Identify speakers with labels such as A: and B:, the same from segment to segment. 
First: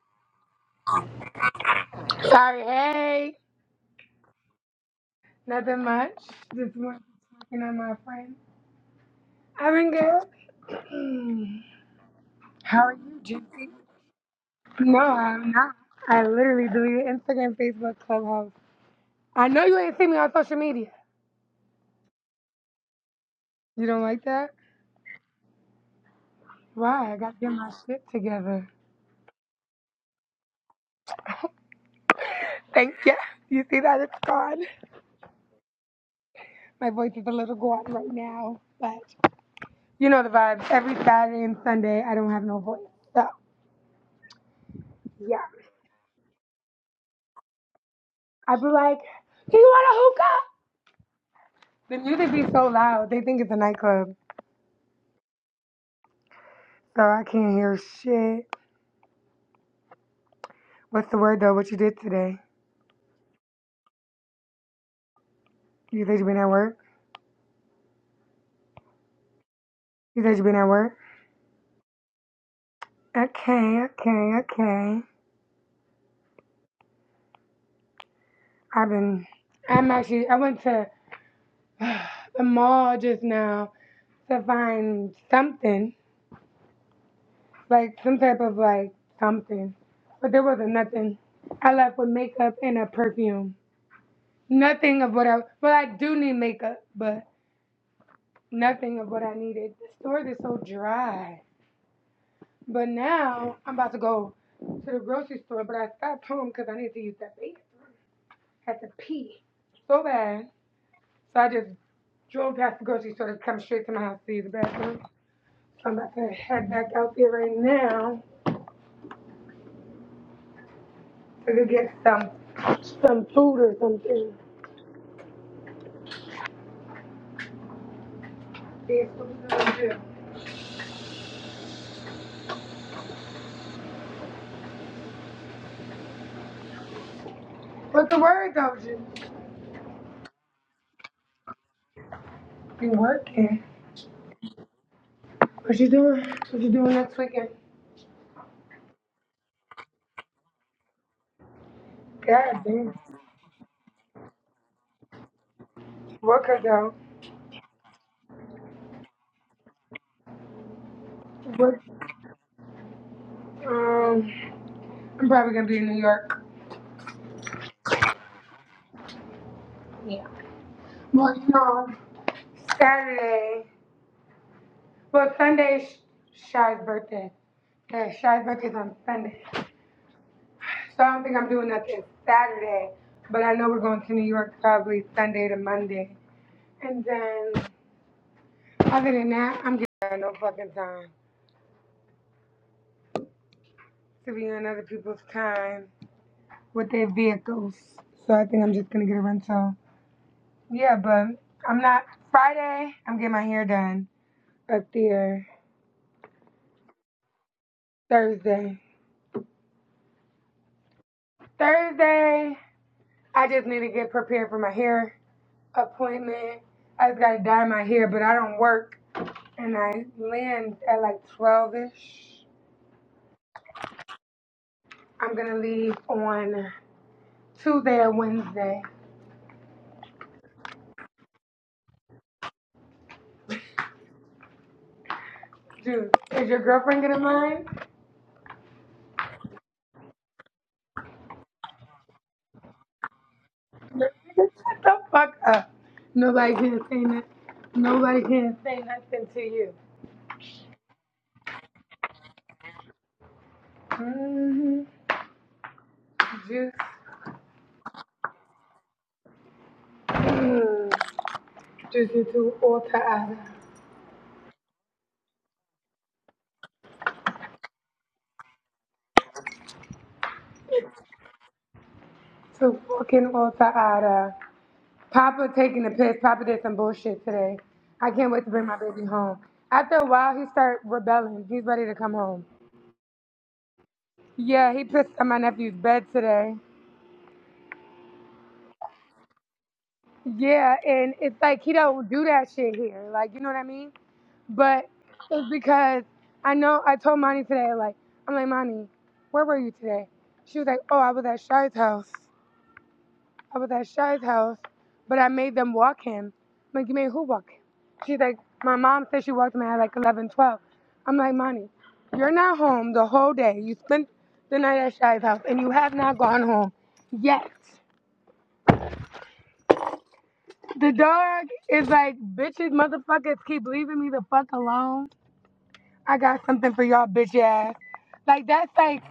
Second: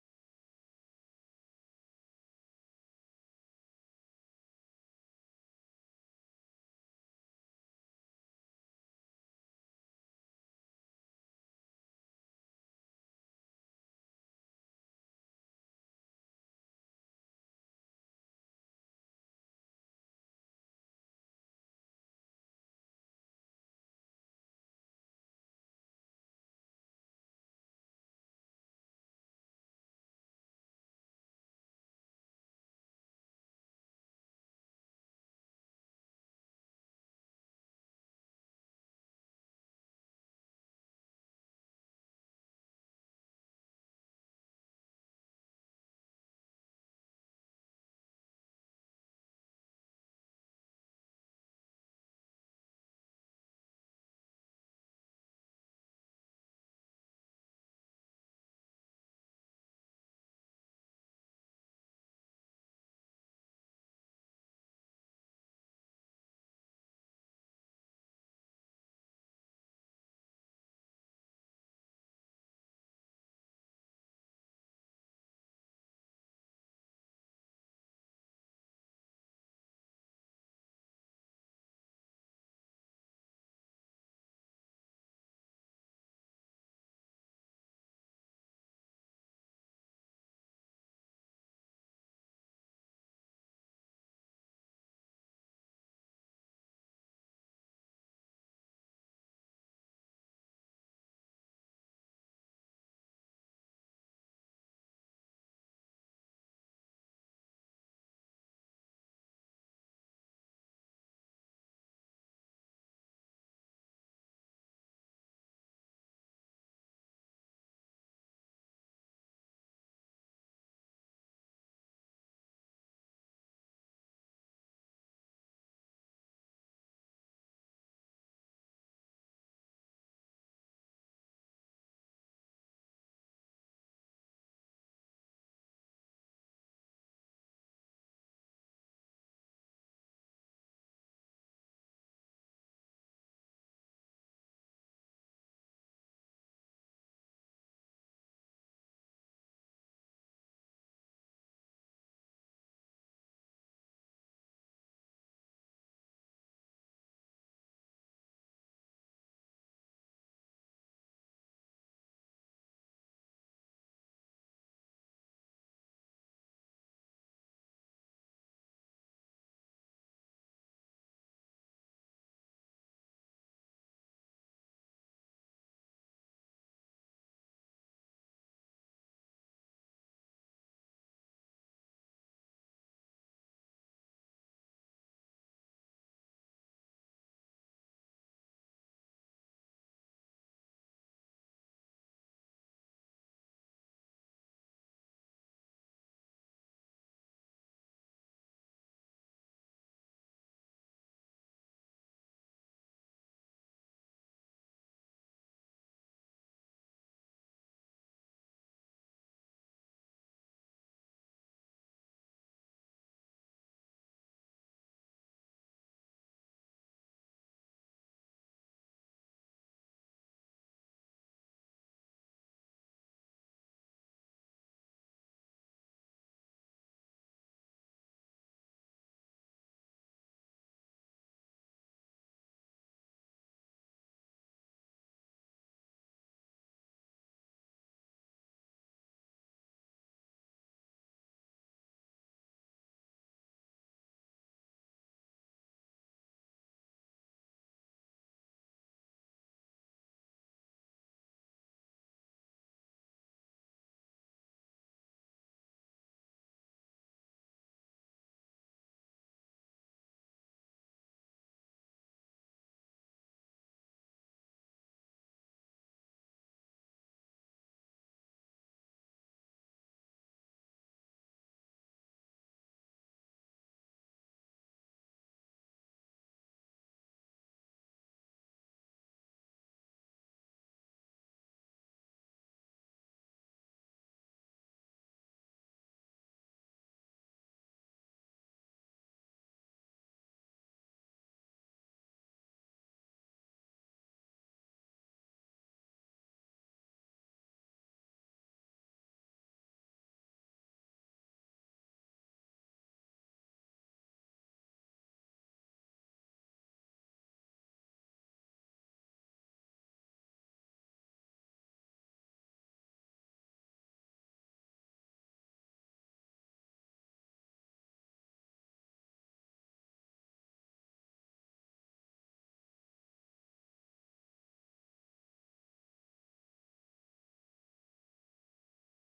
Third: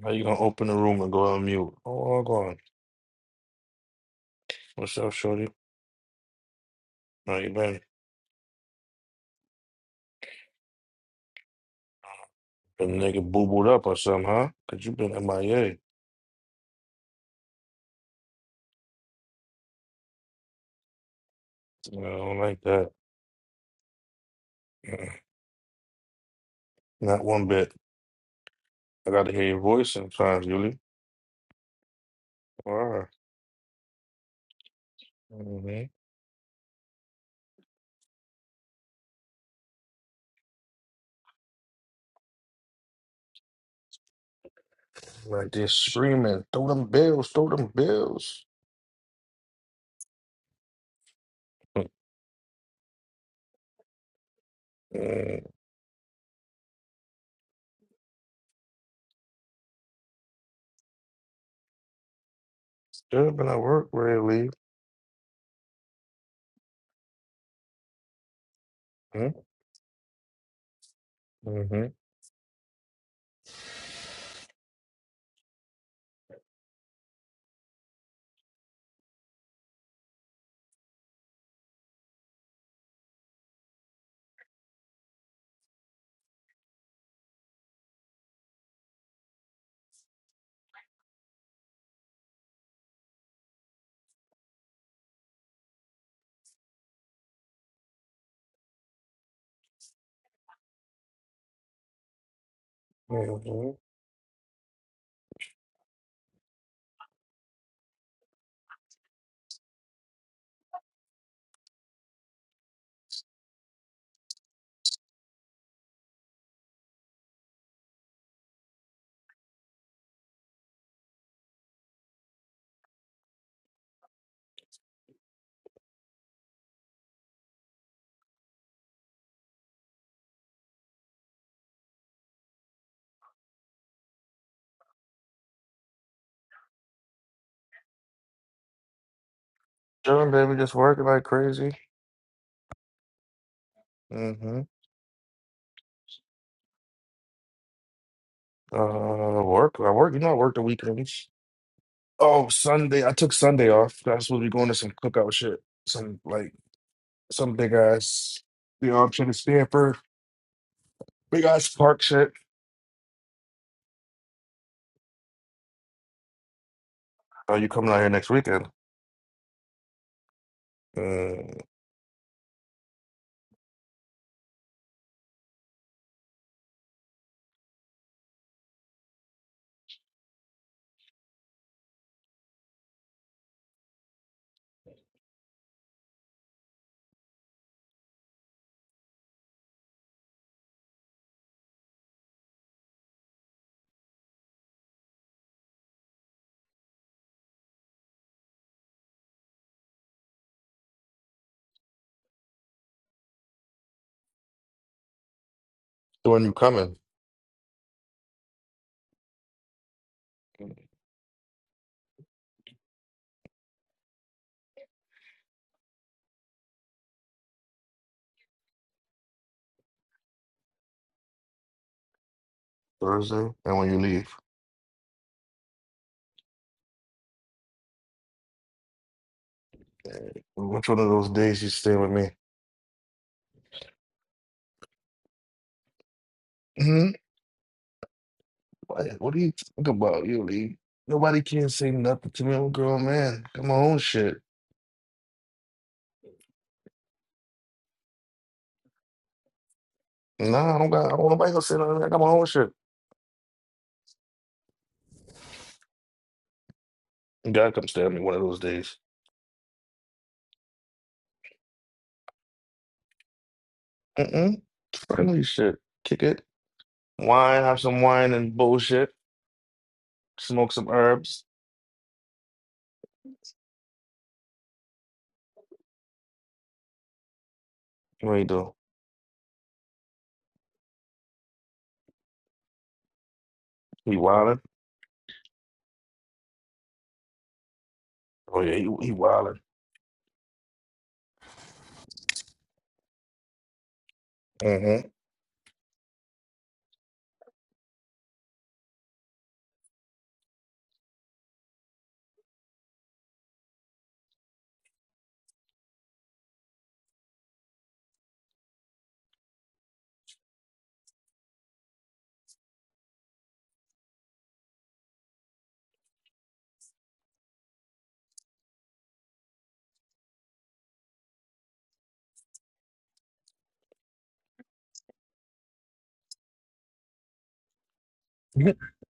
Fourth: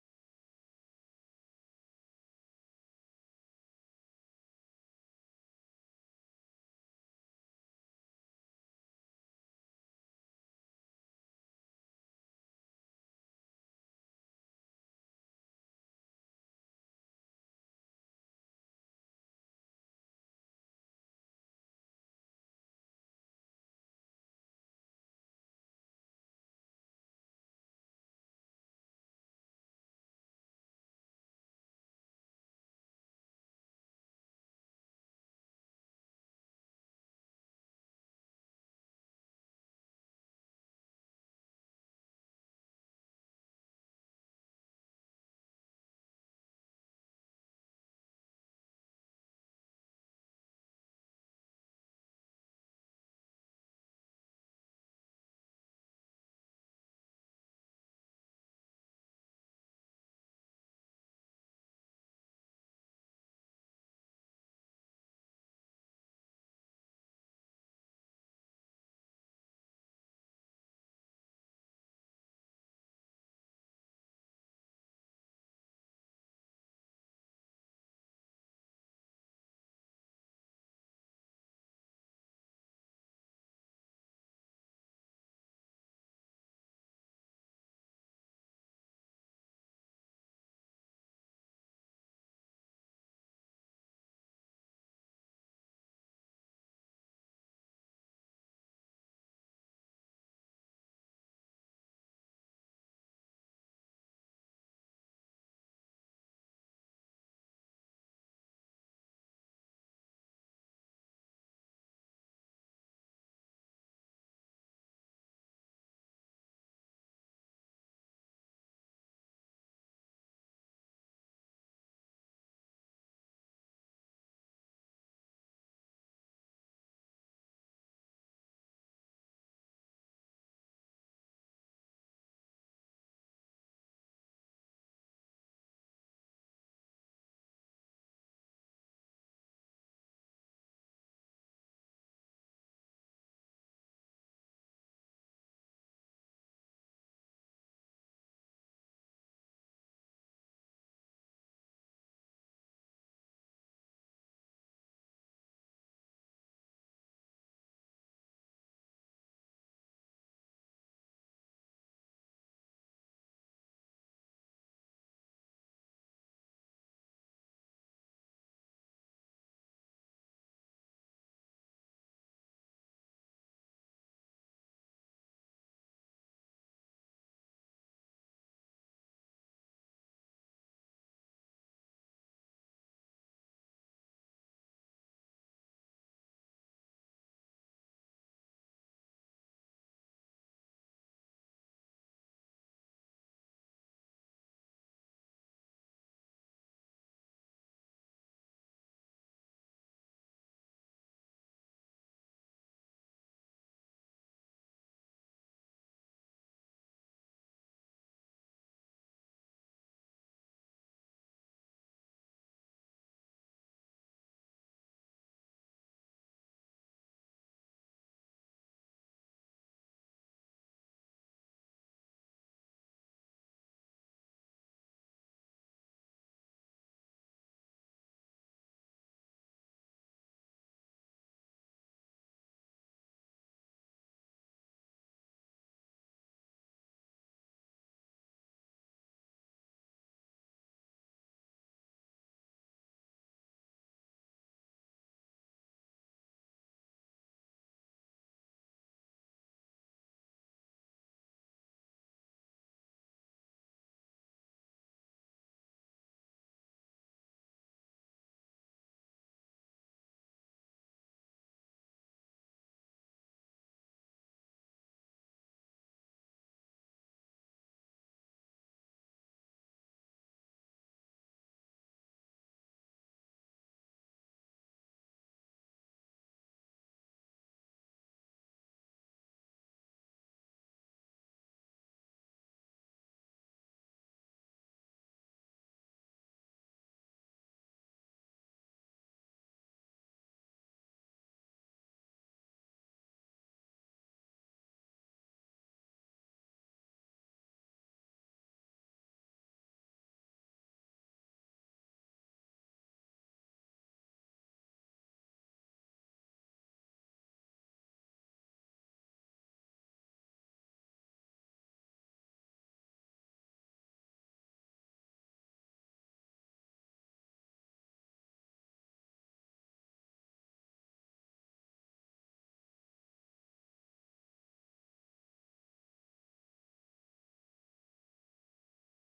A: How you gonna open the room and go on mute? Oh, I'm going.
B: Sorry, hey.
A: What's up, shorty?
B: Nothing much. Just was
A: How you
B: working on
A: been?
B: my friend. I've been good. How
A: The
B: are you,
A: nigga boo booed
B: Juicy?
A: up or something, huh? Cause you
B: No,
A: been MIA. I
B: I'm
A: A.
B: not. I literally deleted Instagram, Facebook, Clubhouse. I know you ain't seen me on social media.
A: I don't like that.
B: You don't like that?
A: Mm,
B: Why? I
A: Not
B: gotta
A: one
B: get my
A: bit.
B: shit together.
A: I gotta hear your voice sometimes, Yuli.
B: Thank
A: Wow.
B: you. You see that? It's gone.
A: Mm-hmm.
B: My voice is a little gone right now, but you know the vibes. Every Saturday and Sunday, I don't have no voice. So, yeah.
A: Like they're screaming, throw them bills, throw them bills.
B: I'd be like, do you want a hookah? The music be so loud. They think it's a nightclub.
A: Mm-hmm.
B: So I can't hear shit. What's the word though? What you did today?
A: Should been at work really.
B: You said you been at work?
A: Mm-hmm.
B: You said you been at work?
A: Mm-hmm.
B: Okay, okay, okay. I've been I'm actually I went to the mall just now to find something. Like some type of like something. But there wasn't nothing. I left with makeup and a perfume. Nothing of what I well I do need makeup, but nothing of what I needed. The store is so dry. But now
A: Mm-hmm.
B: I'm about to go to the grocery store, but I stopped home because I needed to use that bathroom. I had to pee so bad. So I just drove past the grocery store to come straight to my house to use the bathroom. So I'm about to head back out there right now to go get some some food or something. That's what we're gonna do. What's the word though, Jim?
A: Chilling, baby, just working like crazy.
B: Be working.
A: Mm-hmm.
B: What you doing? What you doing next weekend?
A: Uh, work. I work. You know, I work the weekends. Oh,
B: God damn.
A: Sunday. I took Sunday off. I was supposed to be going to some cookout shit. Some
B: Work
A: like
B: her though.
A: some big ass you know, I'm Stanford. Big ass
B: Work.
A: park shit.
B: Um, I'm probably gonna be in New York.
A: Are you coming out here next weekend?
B: Well,
A: Uh,
B: no. Saturday. Well, Sunday is Shy's birthday. Yeah, Shy's birthday's on Sunday. So I don't think I'm doing nothing Saturday. But I know we're going to New York probably Sunday to Monday. And then other than that, I'm getting no fucking time to be on other people's time with their vehicles. So I think I'm just gonna get a rental. Yeah, but I'm not Friday, I'm getting my hair done up there.
A: so when you coming?
B: Thursday. Thursday I just need to get prepared for my hair appointment. I just got to dye my hair, but I don't work. And I land at like 12 ish.
A: Thursday? And when you leave?
B: I'm going to leave on Tuesday or Wednesday.
A: Which one of those days you stay with me?
B: Dude, is your girlfriend
A: hmm
B: going to mind?
A: What, what do you think about you leave? Nobody can't say nothing to me. I'm a grown man. Got my own
B: Shut
A: shit.
B: the fuck up. Nobody can say nothing. Nobody can say nothing to you.
A: Nah, I don't got I don't nobody gonna say nothing. I got my own shit.
B: Mm-hmm. Juice.
A: You gotta come stay with me one of those days.
B: Mm. Juicy to alter ada.
A: Mm-mm. Friendly shit. Kick it. Wine, have some wine and bullshit. Smoke some herbs.
B: To fucking alter ada. Papa taking a piss. Papa did some bullshit today. I can't
A: What he
B: wait to bring
A: do?
B: my baby home. After a while, he started rebelling. He's ready to come home.
A: He wildin'.
B: Yeah, he pissed on my nephew's bed today.
A: Oh yeah, he, he wildin'.
B: Yeah, and it's like he don't do that shit here. Like, you know what I mean? But
A: Mm-hmm.
B: it's because I know I told Monty today, like, I'm like, Monty, where were you today? She was like, oh, I was at Shy's house. I was at Shy's house, but I made them walk him. I'm like, you made who walk him? She's like, my mom said she walked him at like 11, 12. I'm like, Monty, you're not home the whole day. You spent the night at Shy's house, and you have not gone home yet. The dog is like, bitches, motherfuckers, keep leaving me the fuck alone. I got something for y'all, bitch ass. Like, that's like,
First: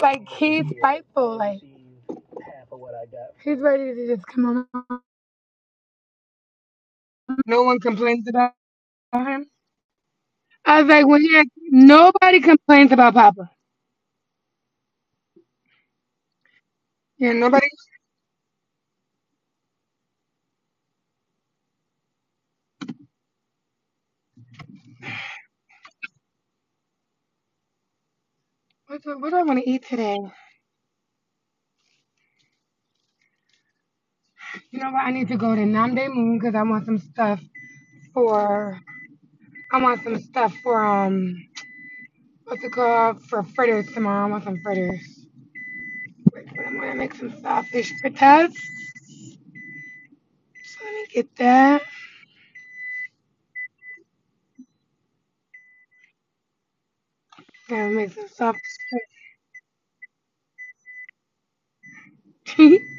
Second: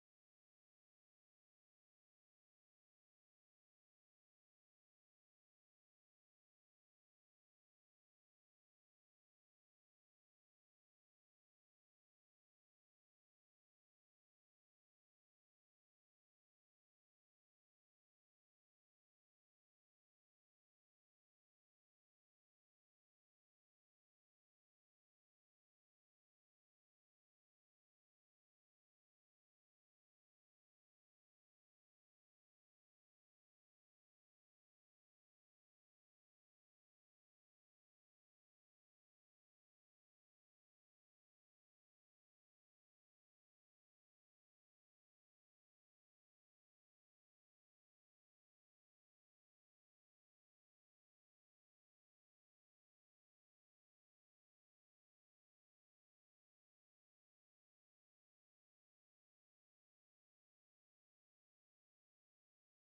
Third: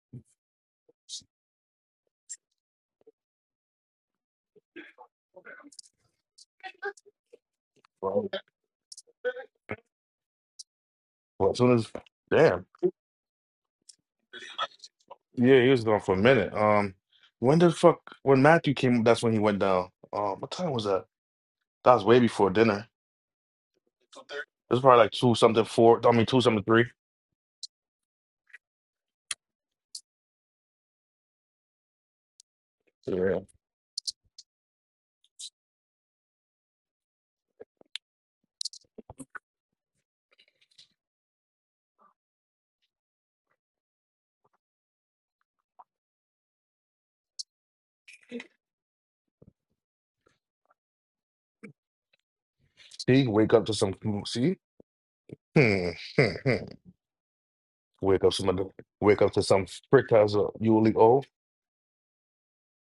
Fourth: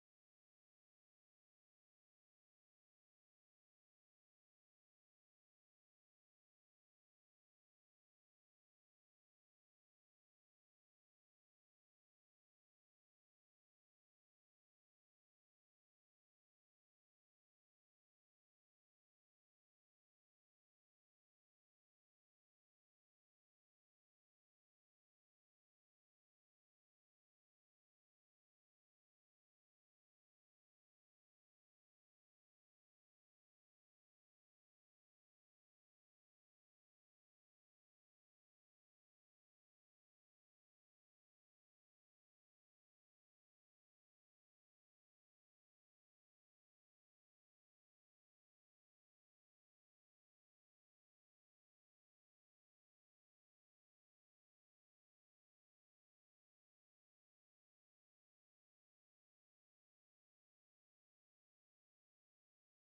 B: like, he's spiteful. Like, he's ready to just come on. No one complains
A: Well,
B: about him. I was like, when you're,
A: well, as soon as
B: nobody
A: damn.
B: complains about Papa.
A: Yeah, he was gone for a minute. Um,
B: Yeah,
A: when
B: nobody.
A: the fuck when Matthew came, that's when he went down. Um, what time was that? That was way before dinner. It was probably like two something four. I mean two something three.
B: What do, what do I want to eat today?
A: Yeah.
B: You know what? I need to go to Namde Moon because I want some stuff for. I want some stuff for um. What's it called? For fritters tomorrow. I want some fritters. Wait, I'm gonna make some sausage fritters. So let me get that.
A: See, wake up to some. See, hmm, hmm, hmm.
B: Gonna make
A: wake
B: some
A: up
B: sausage
A: some. Wake up to some prick as a you leave. Oh,
B: fritters.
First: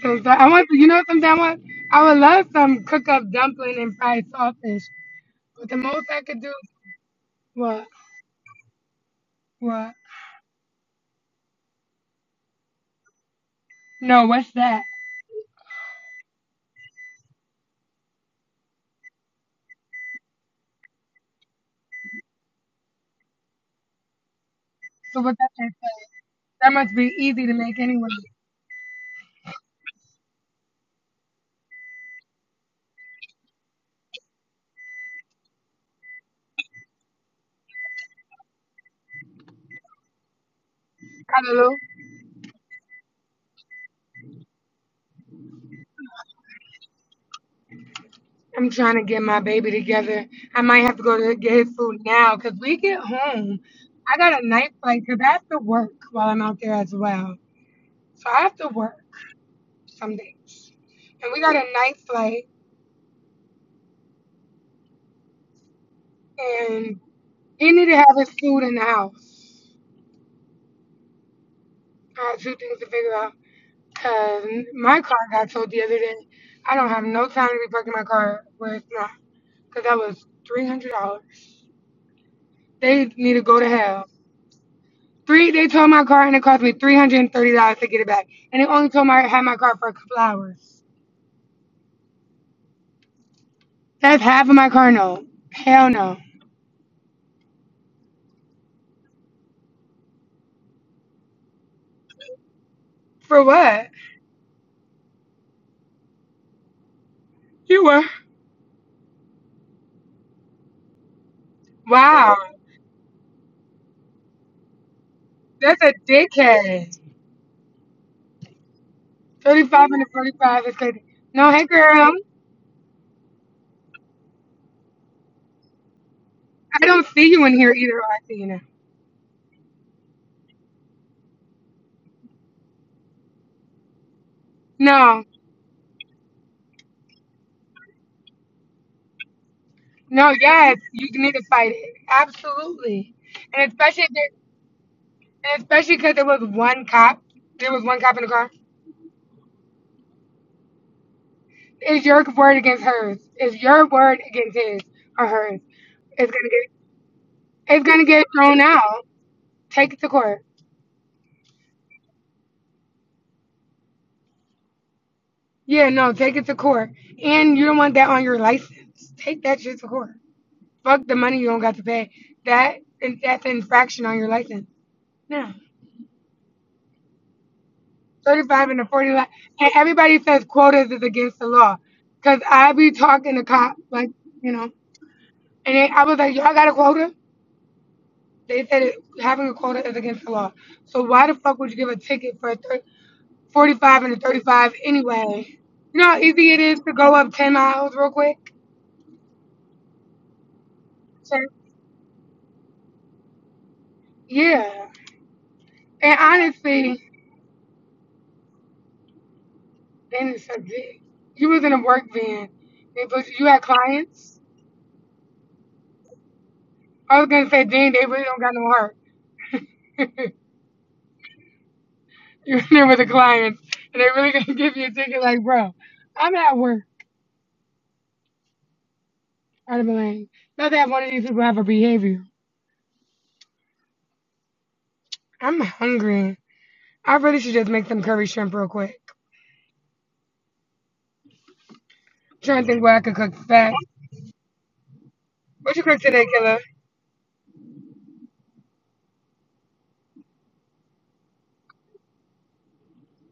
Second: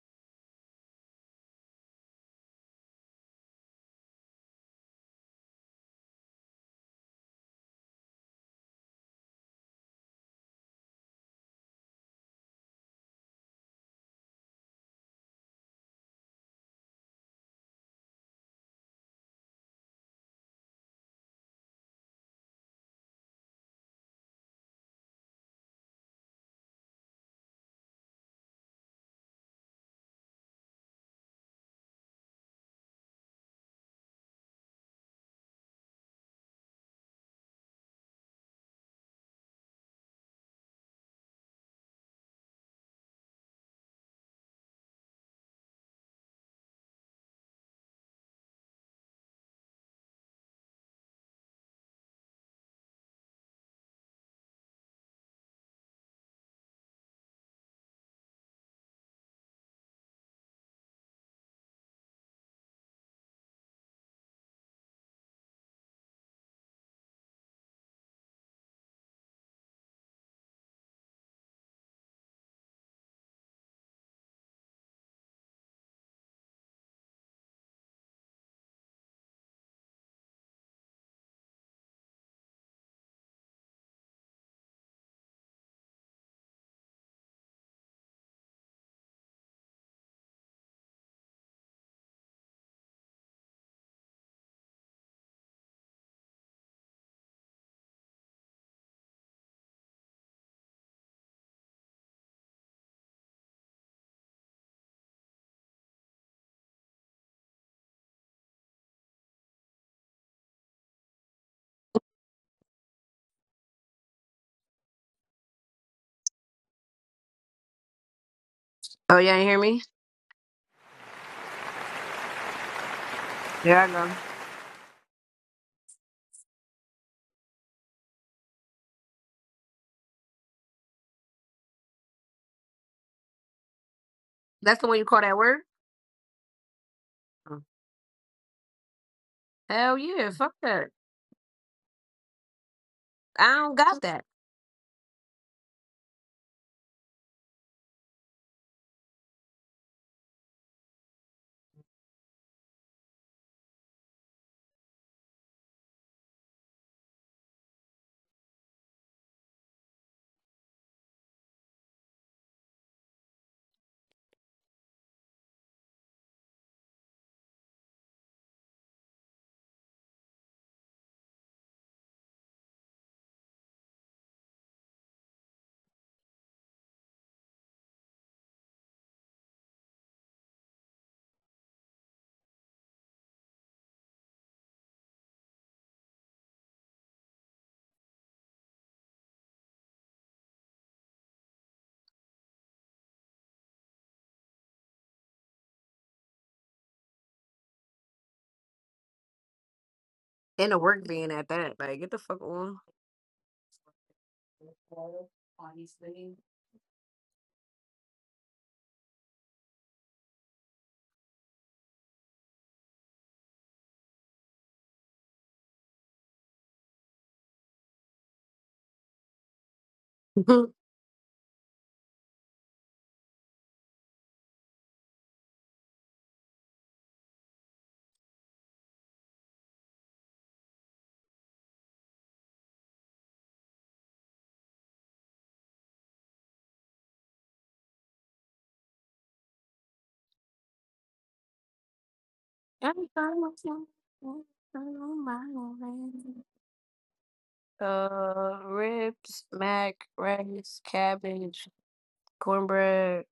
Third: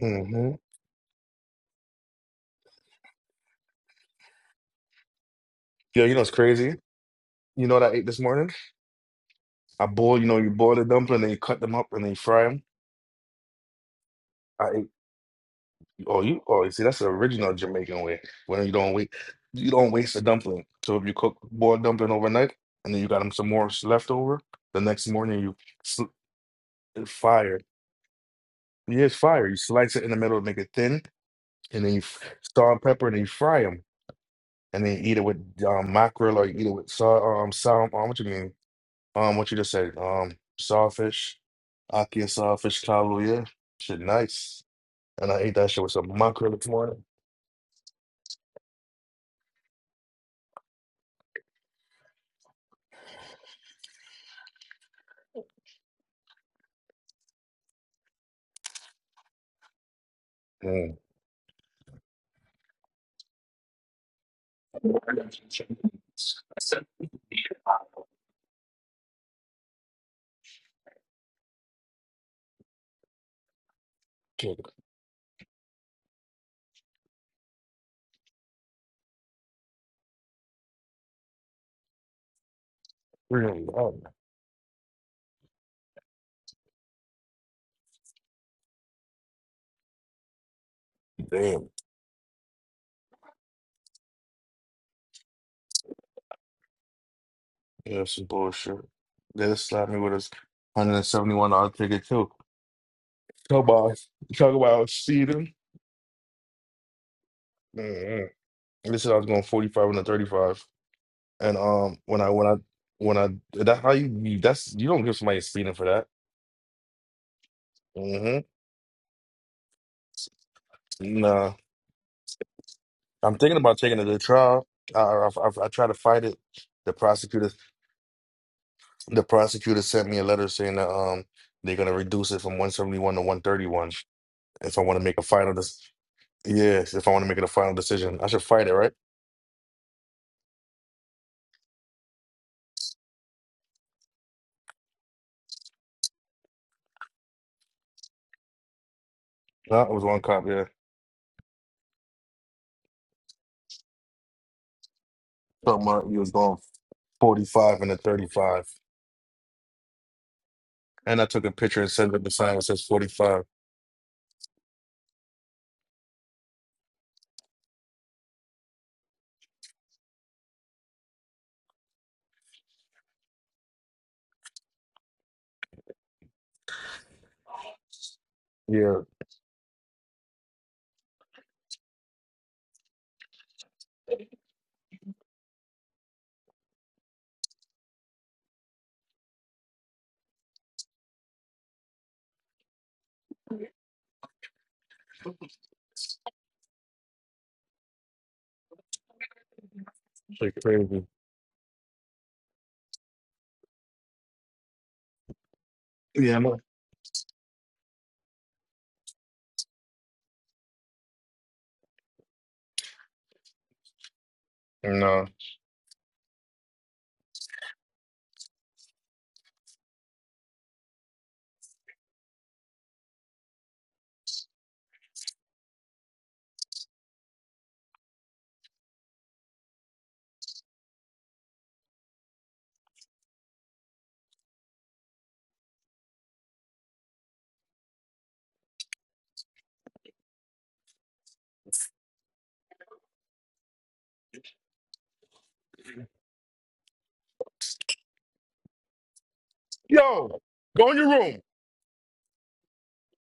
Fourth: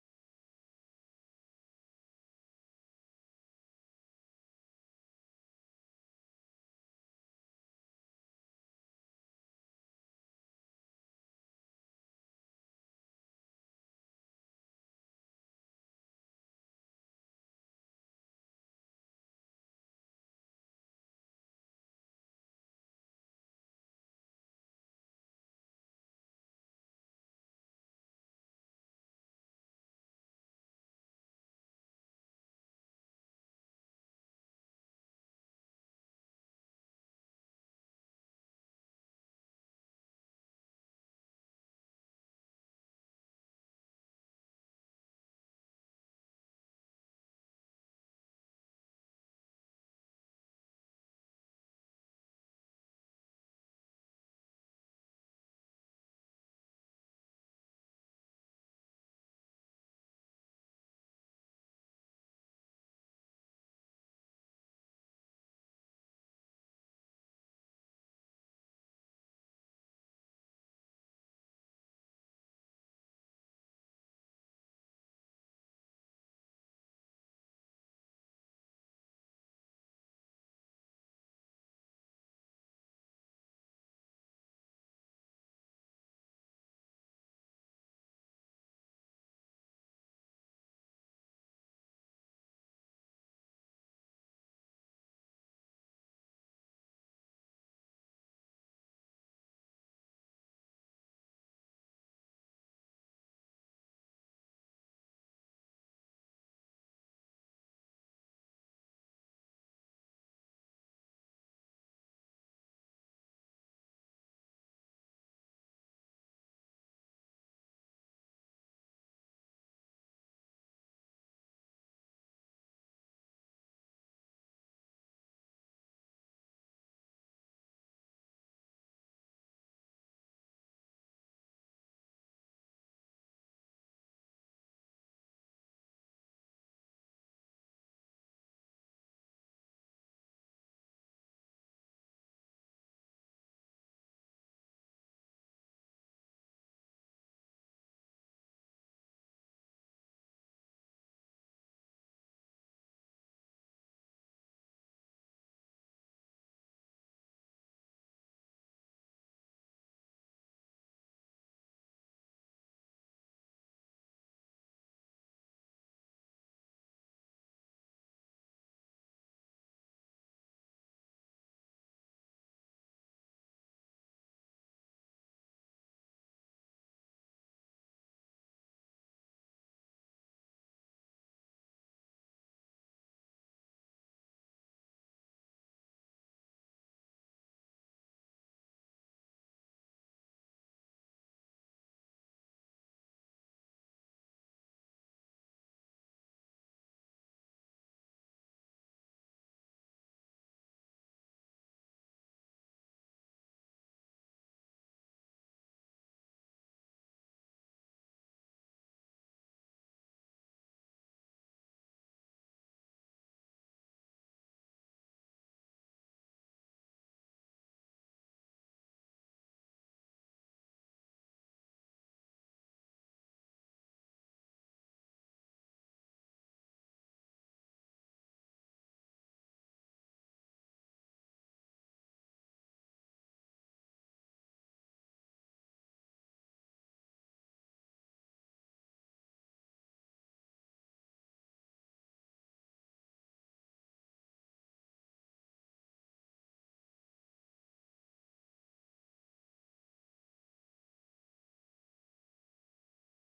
B: Some sa- I want. You know something I want? I would love some cook up dumpling and fried sausage. But the
A: Yo,
B: most
A: you
B: I
A: know it's
B: could do
A: crazy. You know what
B: what?
A: I ate this morning? I
B: What?
A: boil, you know, you boil the dumpling, then you cut them up and then you fry them.
B: No, what's
A: I
B: that?
A: ate, oh, you, oh, you see, that's the original Jamaican way. When you don't wait, you don't waste a dumpling. So if you cook boiled dumpling overnight and then you got them some more s- left over, the next
B: So what
A: morning
B: that
A: you
B: just
A: sl-
B: that must
A: uh,
B: be easy to
A: fire.
B: make anyway.
A: Yeah, it's fire. You slice it in the middle, make it thin, and then you f- salt and pepper, and then you fry them, and then you eat it with um, mackerel or you eat it with saw, um, salmon. Um, what you mean? Um, what you just said, um, sawfish,
B: Hallelujah.
A: aki and sawfish kaluuya, shit nice. And I ate that shit with some mackerel this morning.
B: I'm trying to get my baby together. I might have to go to get his food now because we get home. I got a night flight because I have to work while I'm out there as well. So I have to work some days.
A: Mm.
B: And we got a night flight
A: Shit,
B: and he need to have his food in the house. I had two things to figure out. Cause my car got towed the other day. I don't have no time to be parking my car where it's not. Cause that was three hundred dollars. They need to go
A: Really,
B: to
A: oh,
B: hell. Three, they towed my car and it cost me three hundred and thirty dollars to get it back. And they only towed my had my car for a couple hours.
A: damn.
B: That's half of my car note. Hell no.
A: Yeah, that's some bullshit. They just slapped me with a hundred and seventy-one dollar ticket too.
B: For
A: Talk
B: what?
A: about talk about seating.
B: You were.
A: Mm-hmm. They said I was going forty-five and a thirty-five, and um, when I
B: Wow,
A: when I when I that how you you- that's you don't give somebody a seating
B: that's
A: for
B: a
A: that.
B: dickhead.
A: Mm-hmm.
C: Oh, you ain't hear me?
B: Thirty-five and a forty-five is crazy.
A: Nah.
B: No, hey girl,
A: I'm thinking about
C: Yeah, I
A: taking it
C: know.
A: to trial. I, I, I, I try to fight it.
B: I
A: The
B: don't see you
A: prosecutor,
B: in here either. Oh, I see you now.
A: the prosecutor sent me a letter saying that um they're gonna reduce it from 171 to 131. If
C: That's
A: I
C: the one
A: want
C: you
A: to make
C: call
A: a
B: No.
C: that
A: final,
C: word?
A: dis- yes, if I want to make it a
C: Oh.
A: final decision, I should fight it, right?
C: Hell yeah,
B: No,
C: fuck
B: yes,
C: that.
B: you need to fight it. Absolutely.
C: I
B: And
C: don't got
B: especially if
C: that.
B: there, and especially because there was one cop. There was one cop in the car.
A: No, it was one cop. Yeah,
B: It's your word against hers. It's your word against his or hers.
A: something like he
B: It's gonna
A: was going
B: get
A: 45
B: it's
A: and a
B: gonna get thrown
A: 35,
B: out. Take it to court.
A: and I took a picture and sent it the sign that says 45.
B: Yeah, no, take it to court. And you don't want that on your license. Take that shit to court. Fuck the money you don't got to pay. That and that's an infraction on your license. No. 35 and a
A: Yeah,
B: 40 And everybody says quotas is against the law. Because I be talking to cops, like, you know, and they, I was like, y'all got a quota? They said it, having a quota is against the law. So why the fuck would you give a ticket for a thir- 45 and a 35 anyway? You know how easy it is to go up 10 miles real quick?
A: like
C: In the
A: crazy.
C: work being
B: So,
C: at that. Like, get the fuck on.
B: yeah. And
A: Yeah, no,
B: honestly, then it's a dick. You was in a work van. They put you, you had clients.
A: no.
B: I was going to say, dang, they really don't got no heart.
C: Mhm.
B: You are with the clients, and they're really gonna give you a ticket. Like, bro, I'm at work. I'd be like, not that one of these people have a behavior. I'm hungry. I really should just make some curry shrimp real quick. I'm trying to think what I
C: Every
B: could cook
C: time I see
B: fast.
C: you, I know my
B: What you cook today,
C: name.
B: killer?
C: Uh, ribs, mac,
A: Yo,
C: rice,
A: go in your room.
C: cabbage, cornbread,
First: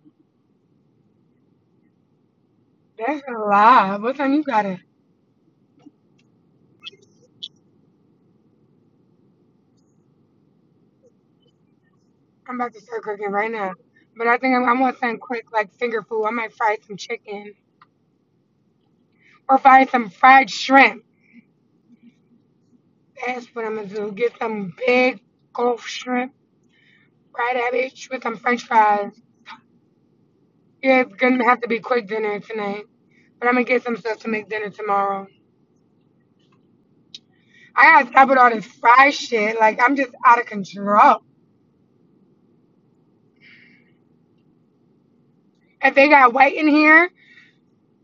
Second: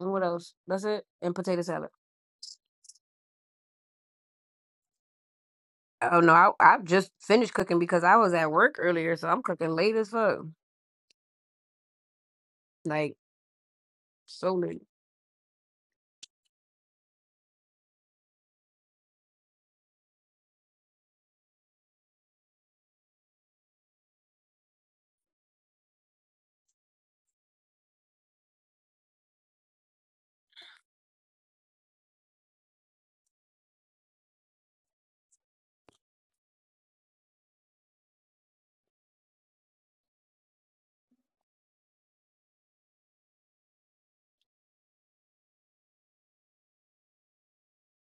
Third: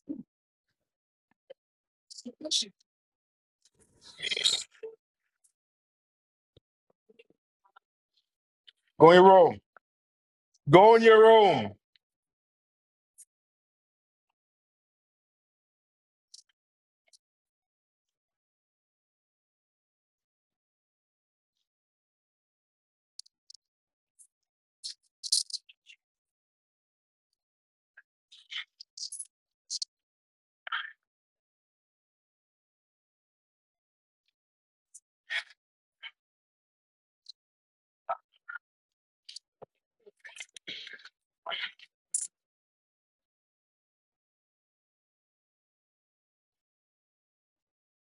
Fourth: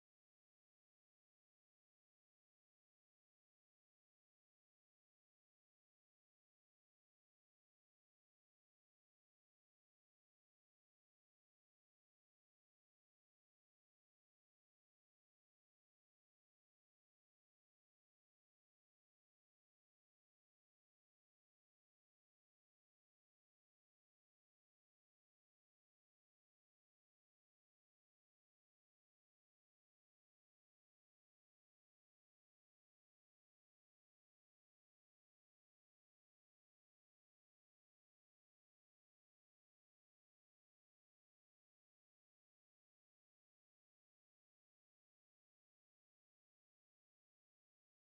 C: and what else? That's it. And potato salad.
B: That's a lot. What time you got it?
C: Oh no, I I just finished cooking because I was at work
A: Go
C: earlier,
A: in your
C: so I'm
A: room.
C: cooking late as fuck.
A: Go in your room.
B: I'm about to start
C: Like
B: cooking right now. But I
C: so
B: think I'm, I'm
C: late.
B: gonna something quick, like finger food. I might fry some chicken or fry some fried shrimp. That's what I'm gonna do. Get some big gulf shrimp, fry that bitch with some French fries. Yeah, it's gonna have to be quick dinner tonight. But I'm gonna get some stuff to make dinner tomorrow. I gotta stop with all this fried shit. Like I'm just out of control. If they got white in here,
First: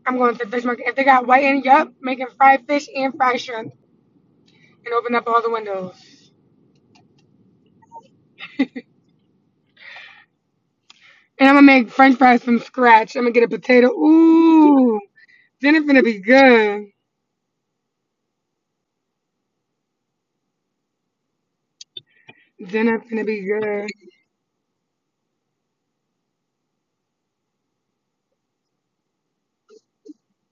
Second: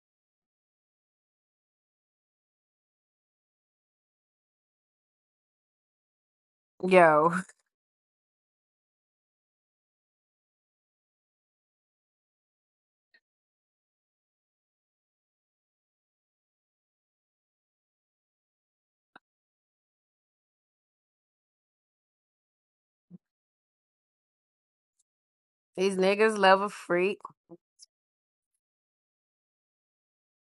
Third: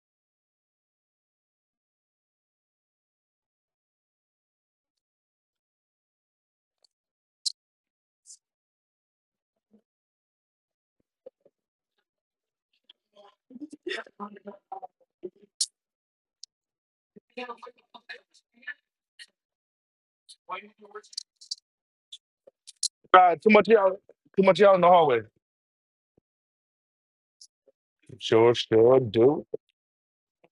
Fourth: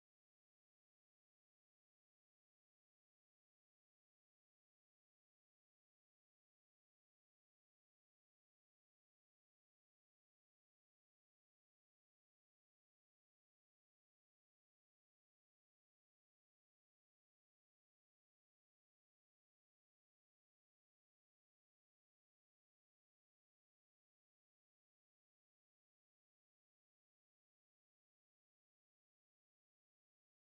B: I'm going to the fish market. If they got white in, yup, making fried fish and fried shrimp, and open up all the windows.
C: Yo.
B: And I'm gonna make French fries from scratch. I'm gonna get a potato. Ooh, dinner finna be good. Dinner finna be
A: God, too much of
B: good.
A: y'all, too much of y'all in the hallway.
C: These niggas love a freak.
A: Sure, sure, do.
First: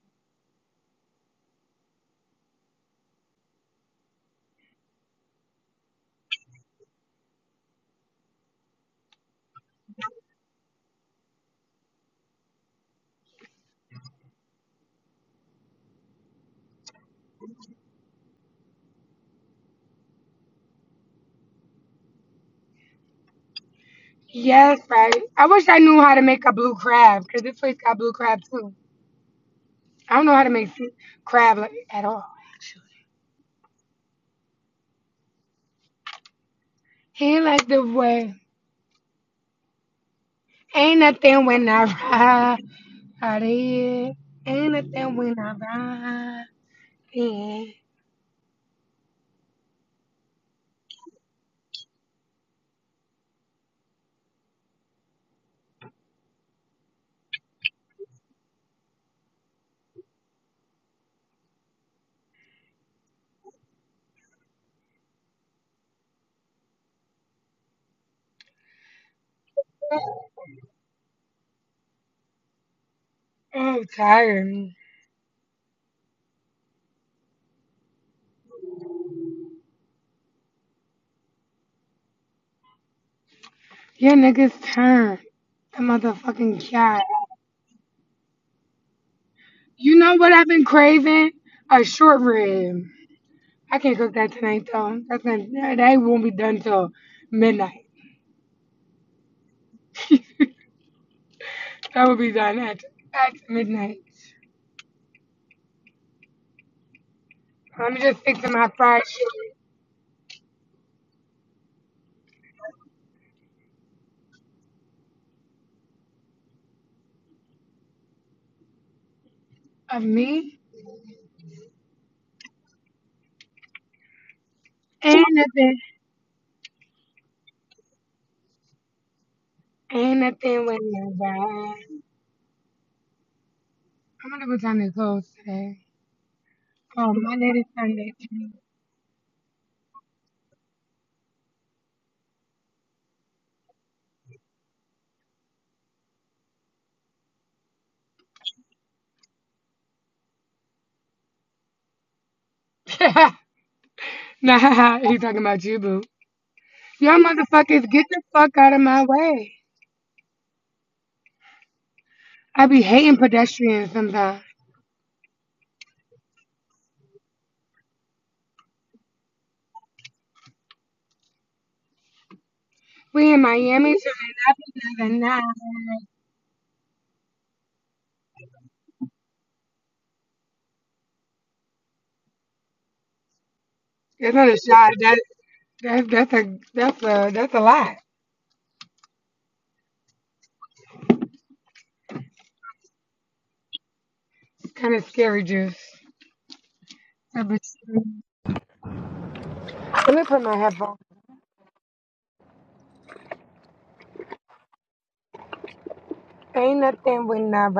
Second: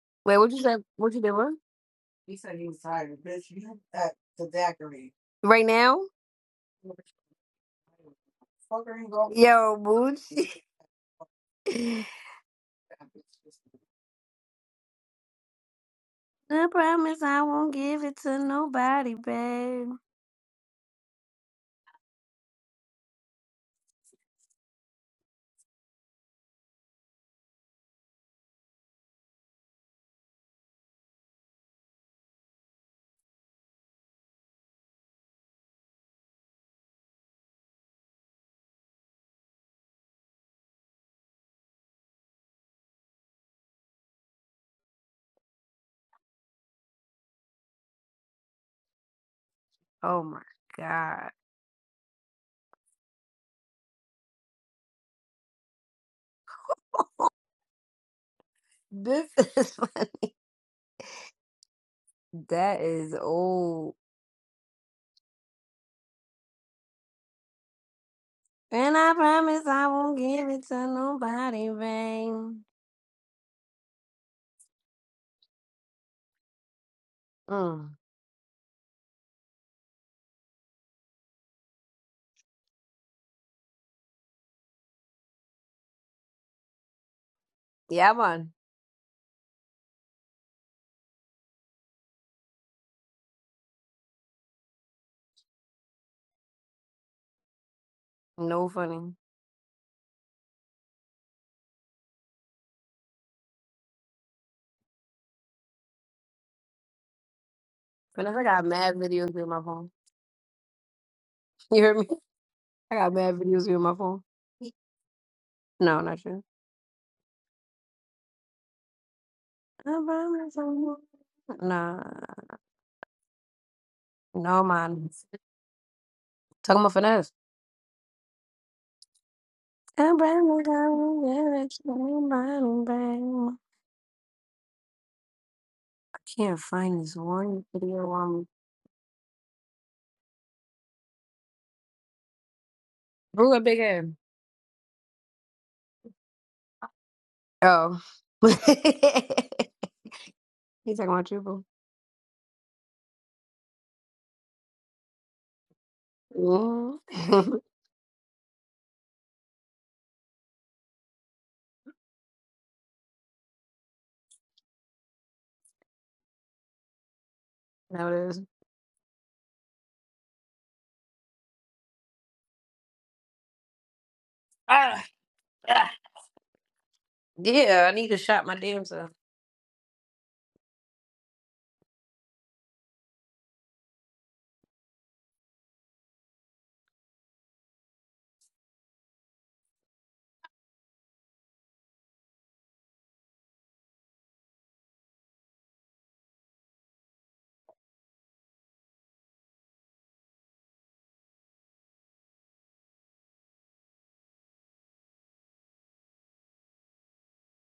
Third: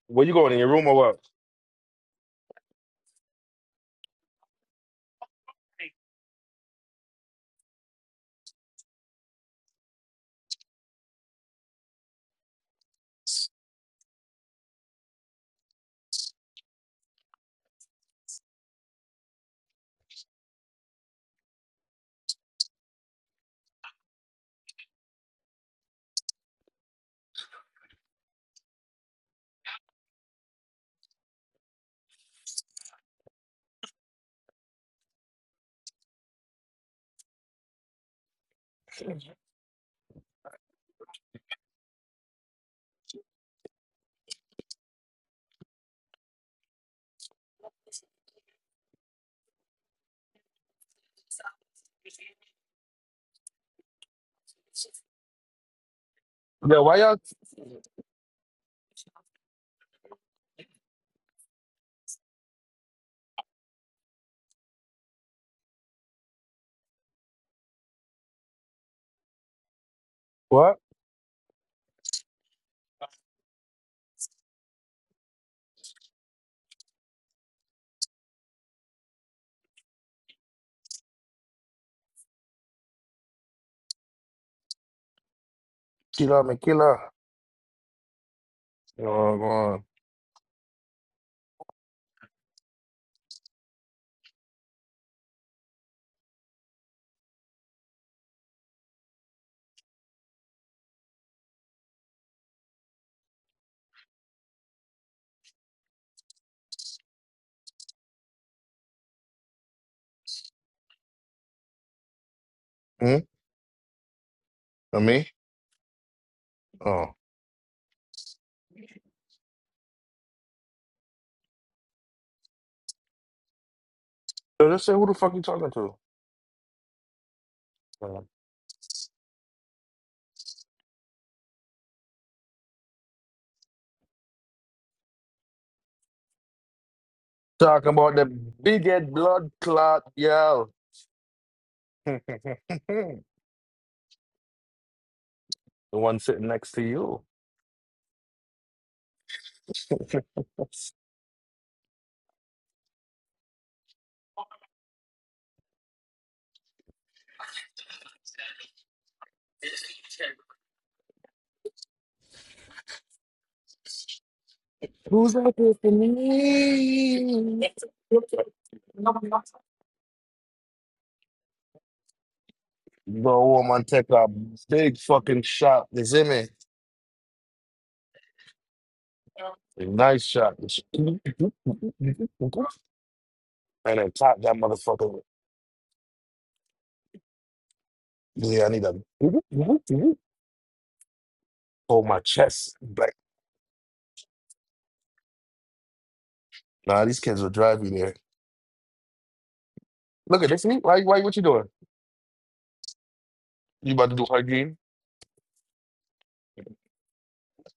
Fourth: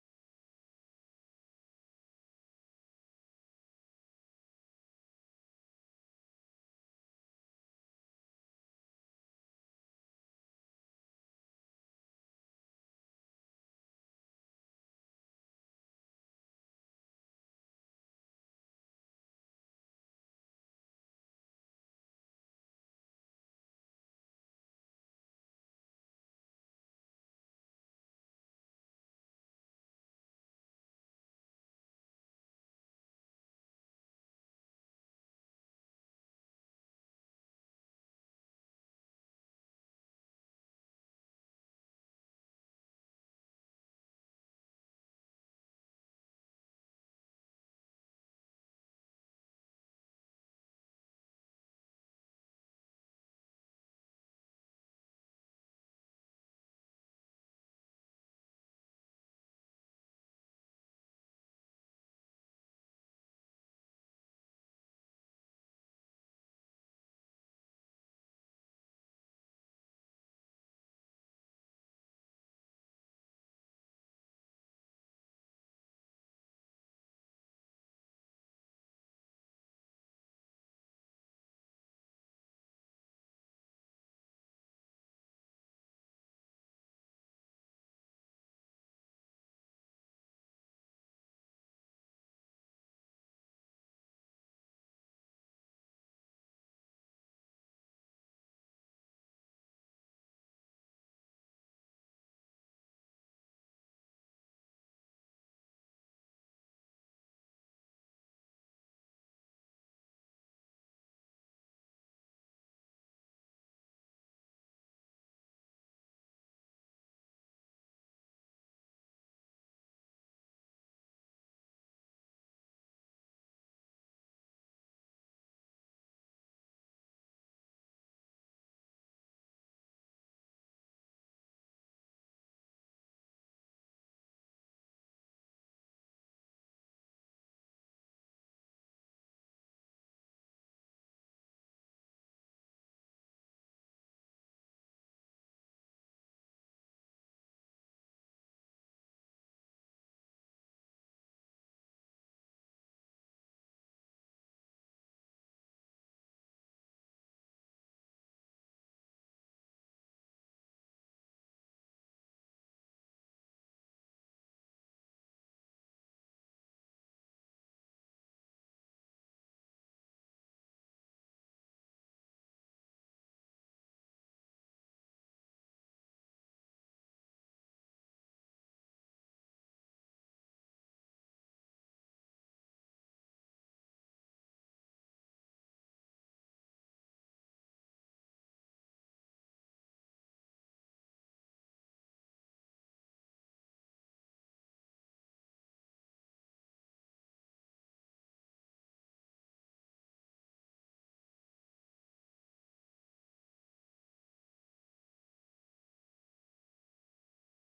A: Where you
C: Wait, what
A: going in
C: you
A: your
C: say?
A: room or
C: What
A: what?
C: you doing He he said he was tired, bitch. you have that the daiquiri right now? Yo, Boochie. I promise I won't give it to nobody, babe.
B: Yes, right. I wish I knew how to make a blue crab because this place got blue crab too. I don't know how to make crab like at all. actually. He like the way. Ain't nothing when I ride out of here. Ain't nothing when I ride in.
C: Oh my god.
A: Yeah, why y'all?
C: This is funny. That is old. And I promise I won't
B: Oh,
C: give it
A: What?
C: to nobody, babe.
B: I'm tired.
C: Mm.
B: Your niggas turn. The
A: Kila, me
B: motherfucking
A: kila.
B: cat.
C: Yeah, man.
A: You know what I'm going?
B: You know what I've been craving? A short rib. I can't cook that tonight though. That's gonna, that won't be done till midnight.
C: No funny.
B: That will be done at, at midnight. Let me just stick
C: Vanessa I
B: to
C: got
B: my
C: mad
B: fried
C: videos in
B: shit
C: my phone. You hear me? I got
A: Hmm?
C: mad videos in my phone.
A: And me?
C: No, not you.
A: Oh.
B: of
C: I'm promise
B: me.
C: I will Nah, no
A: So just say who
C: man.
A: the
B: Ain't
A: fuck you talking
B: nothing.
A: to?
C: Talking about finesse.
A: Uh,
C: I'm
B: Ain't nothing
C: promise
B: when
C: I
B: I
C: won't let
B: ride.
C: you
B: I'm gonna put on their clothes today.
C: I can't find
B: Oh,
C: this
B: my daddy's
C: one
A: Talking
C: video
B: Sunday.
A: about the
C: on
A: bigot blood clot, y'all. the
C: Boo a big head.
A: one sitting next to you.
C: Oh. he talking about you, boo.
B: nah, he talking about you, boo.
C: Mm.
B: Y'all motherfuckers, get the fuck out of my way. I be hating pedestrians sometimes.
A: Who's out there for me?
C: that it is.
A: The
B: We in
A: woman
B: Miami
A: take
B: so
A: a big
C: Ah,
B: they're not to do the
A: fucking shot.
C: ah.
A: You
B: nine.
A: see me?
C: Yeah, I need to shot my damn self.
A: Nice shot. And then
B: That's
A: clap
B: not
A: that
B: a shot. That,
A: motherfucker.
B: that, that's a that's a that's a lot.
A: Yeah, I need a hold my chest. Black.
B: Kind of scary, juice.
A: Nah, these kids will drive you there.
B: Let me
A: Look
B: put
A: at
B: my
A: this me.
B: headphones.
A: Why, why what you doing? You about to do hard game?
B: Ain't nothing with nobody.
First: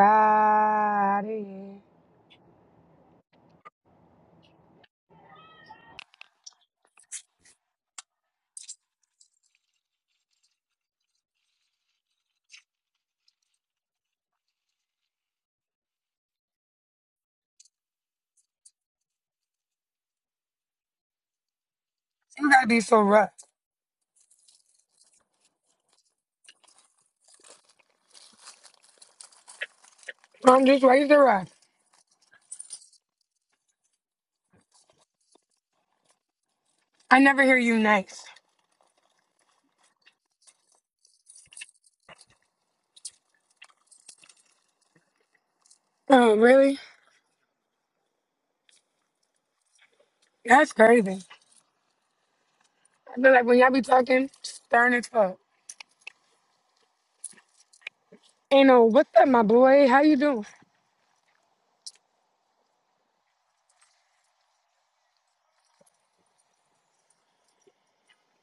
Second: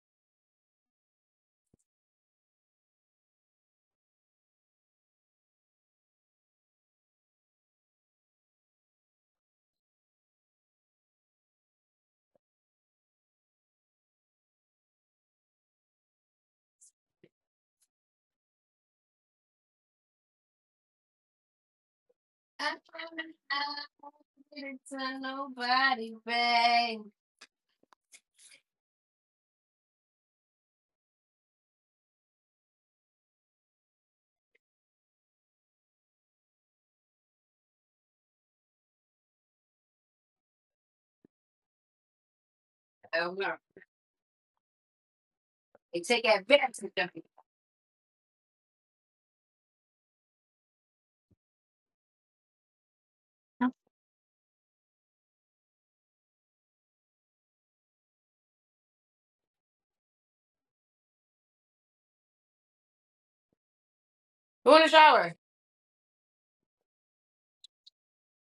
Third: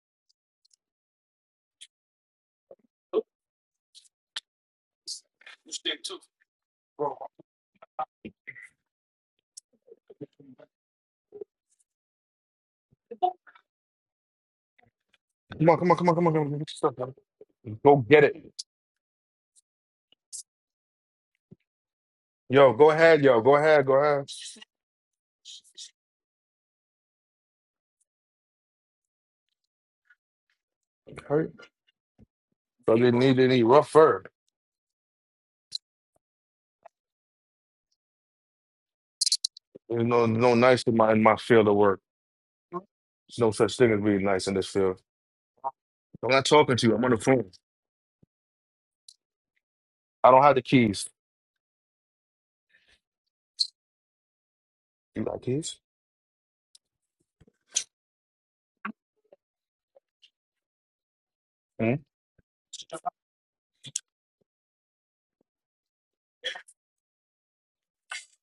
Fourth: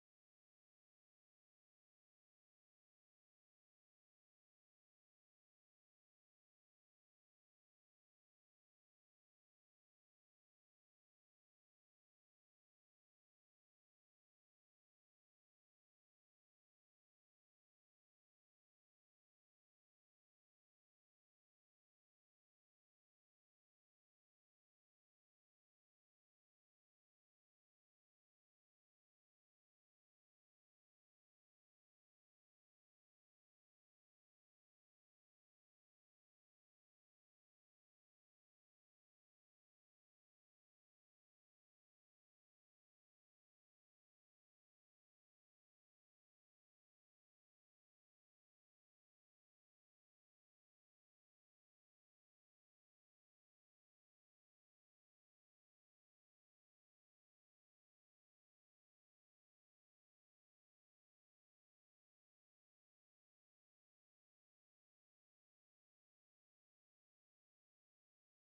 A: Come on, come on, come on, come on, come on. Get your stuff, man. Go get it.
B: You gotta
A: Yo,
C: I
B: be
A: go
B: so
A: ahead,
B: rough.
A: yo, go ahead, go ahead.
C: it to nobody, babe.
B: Mom, just raise the
A: Hurry.
B: rough.
A: So I didn't need any rough fur.
B: I never hear you nice.
A: There's no no nice in my in my field of work.
C: Oh
A: There's no
C: no,
A: such thing as being nice in this field.
C: they take
A: I'm
B: Oh,
A: not talking
B: really?
A: to
C: advantage
A: you. I'm
C: of
A: on the
C: me.
A: phone. I don't have the
B: That's
A: keys.
B: crazy. I feel like when y'all be talking, stern as
A: You
B: fuck.
A: got keys?
B: Ain't no, what's up, my boy? How you doing?
C: Go in the shower.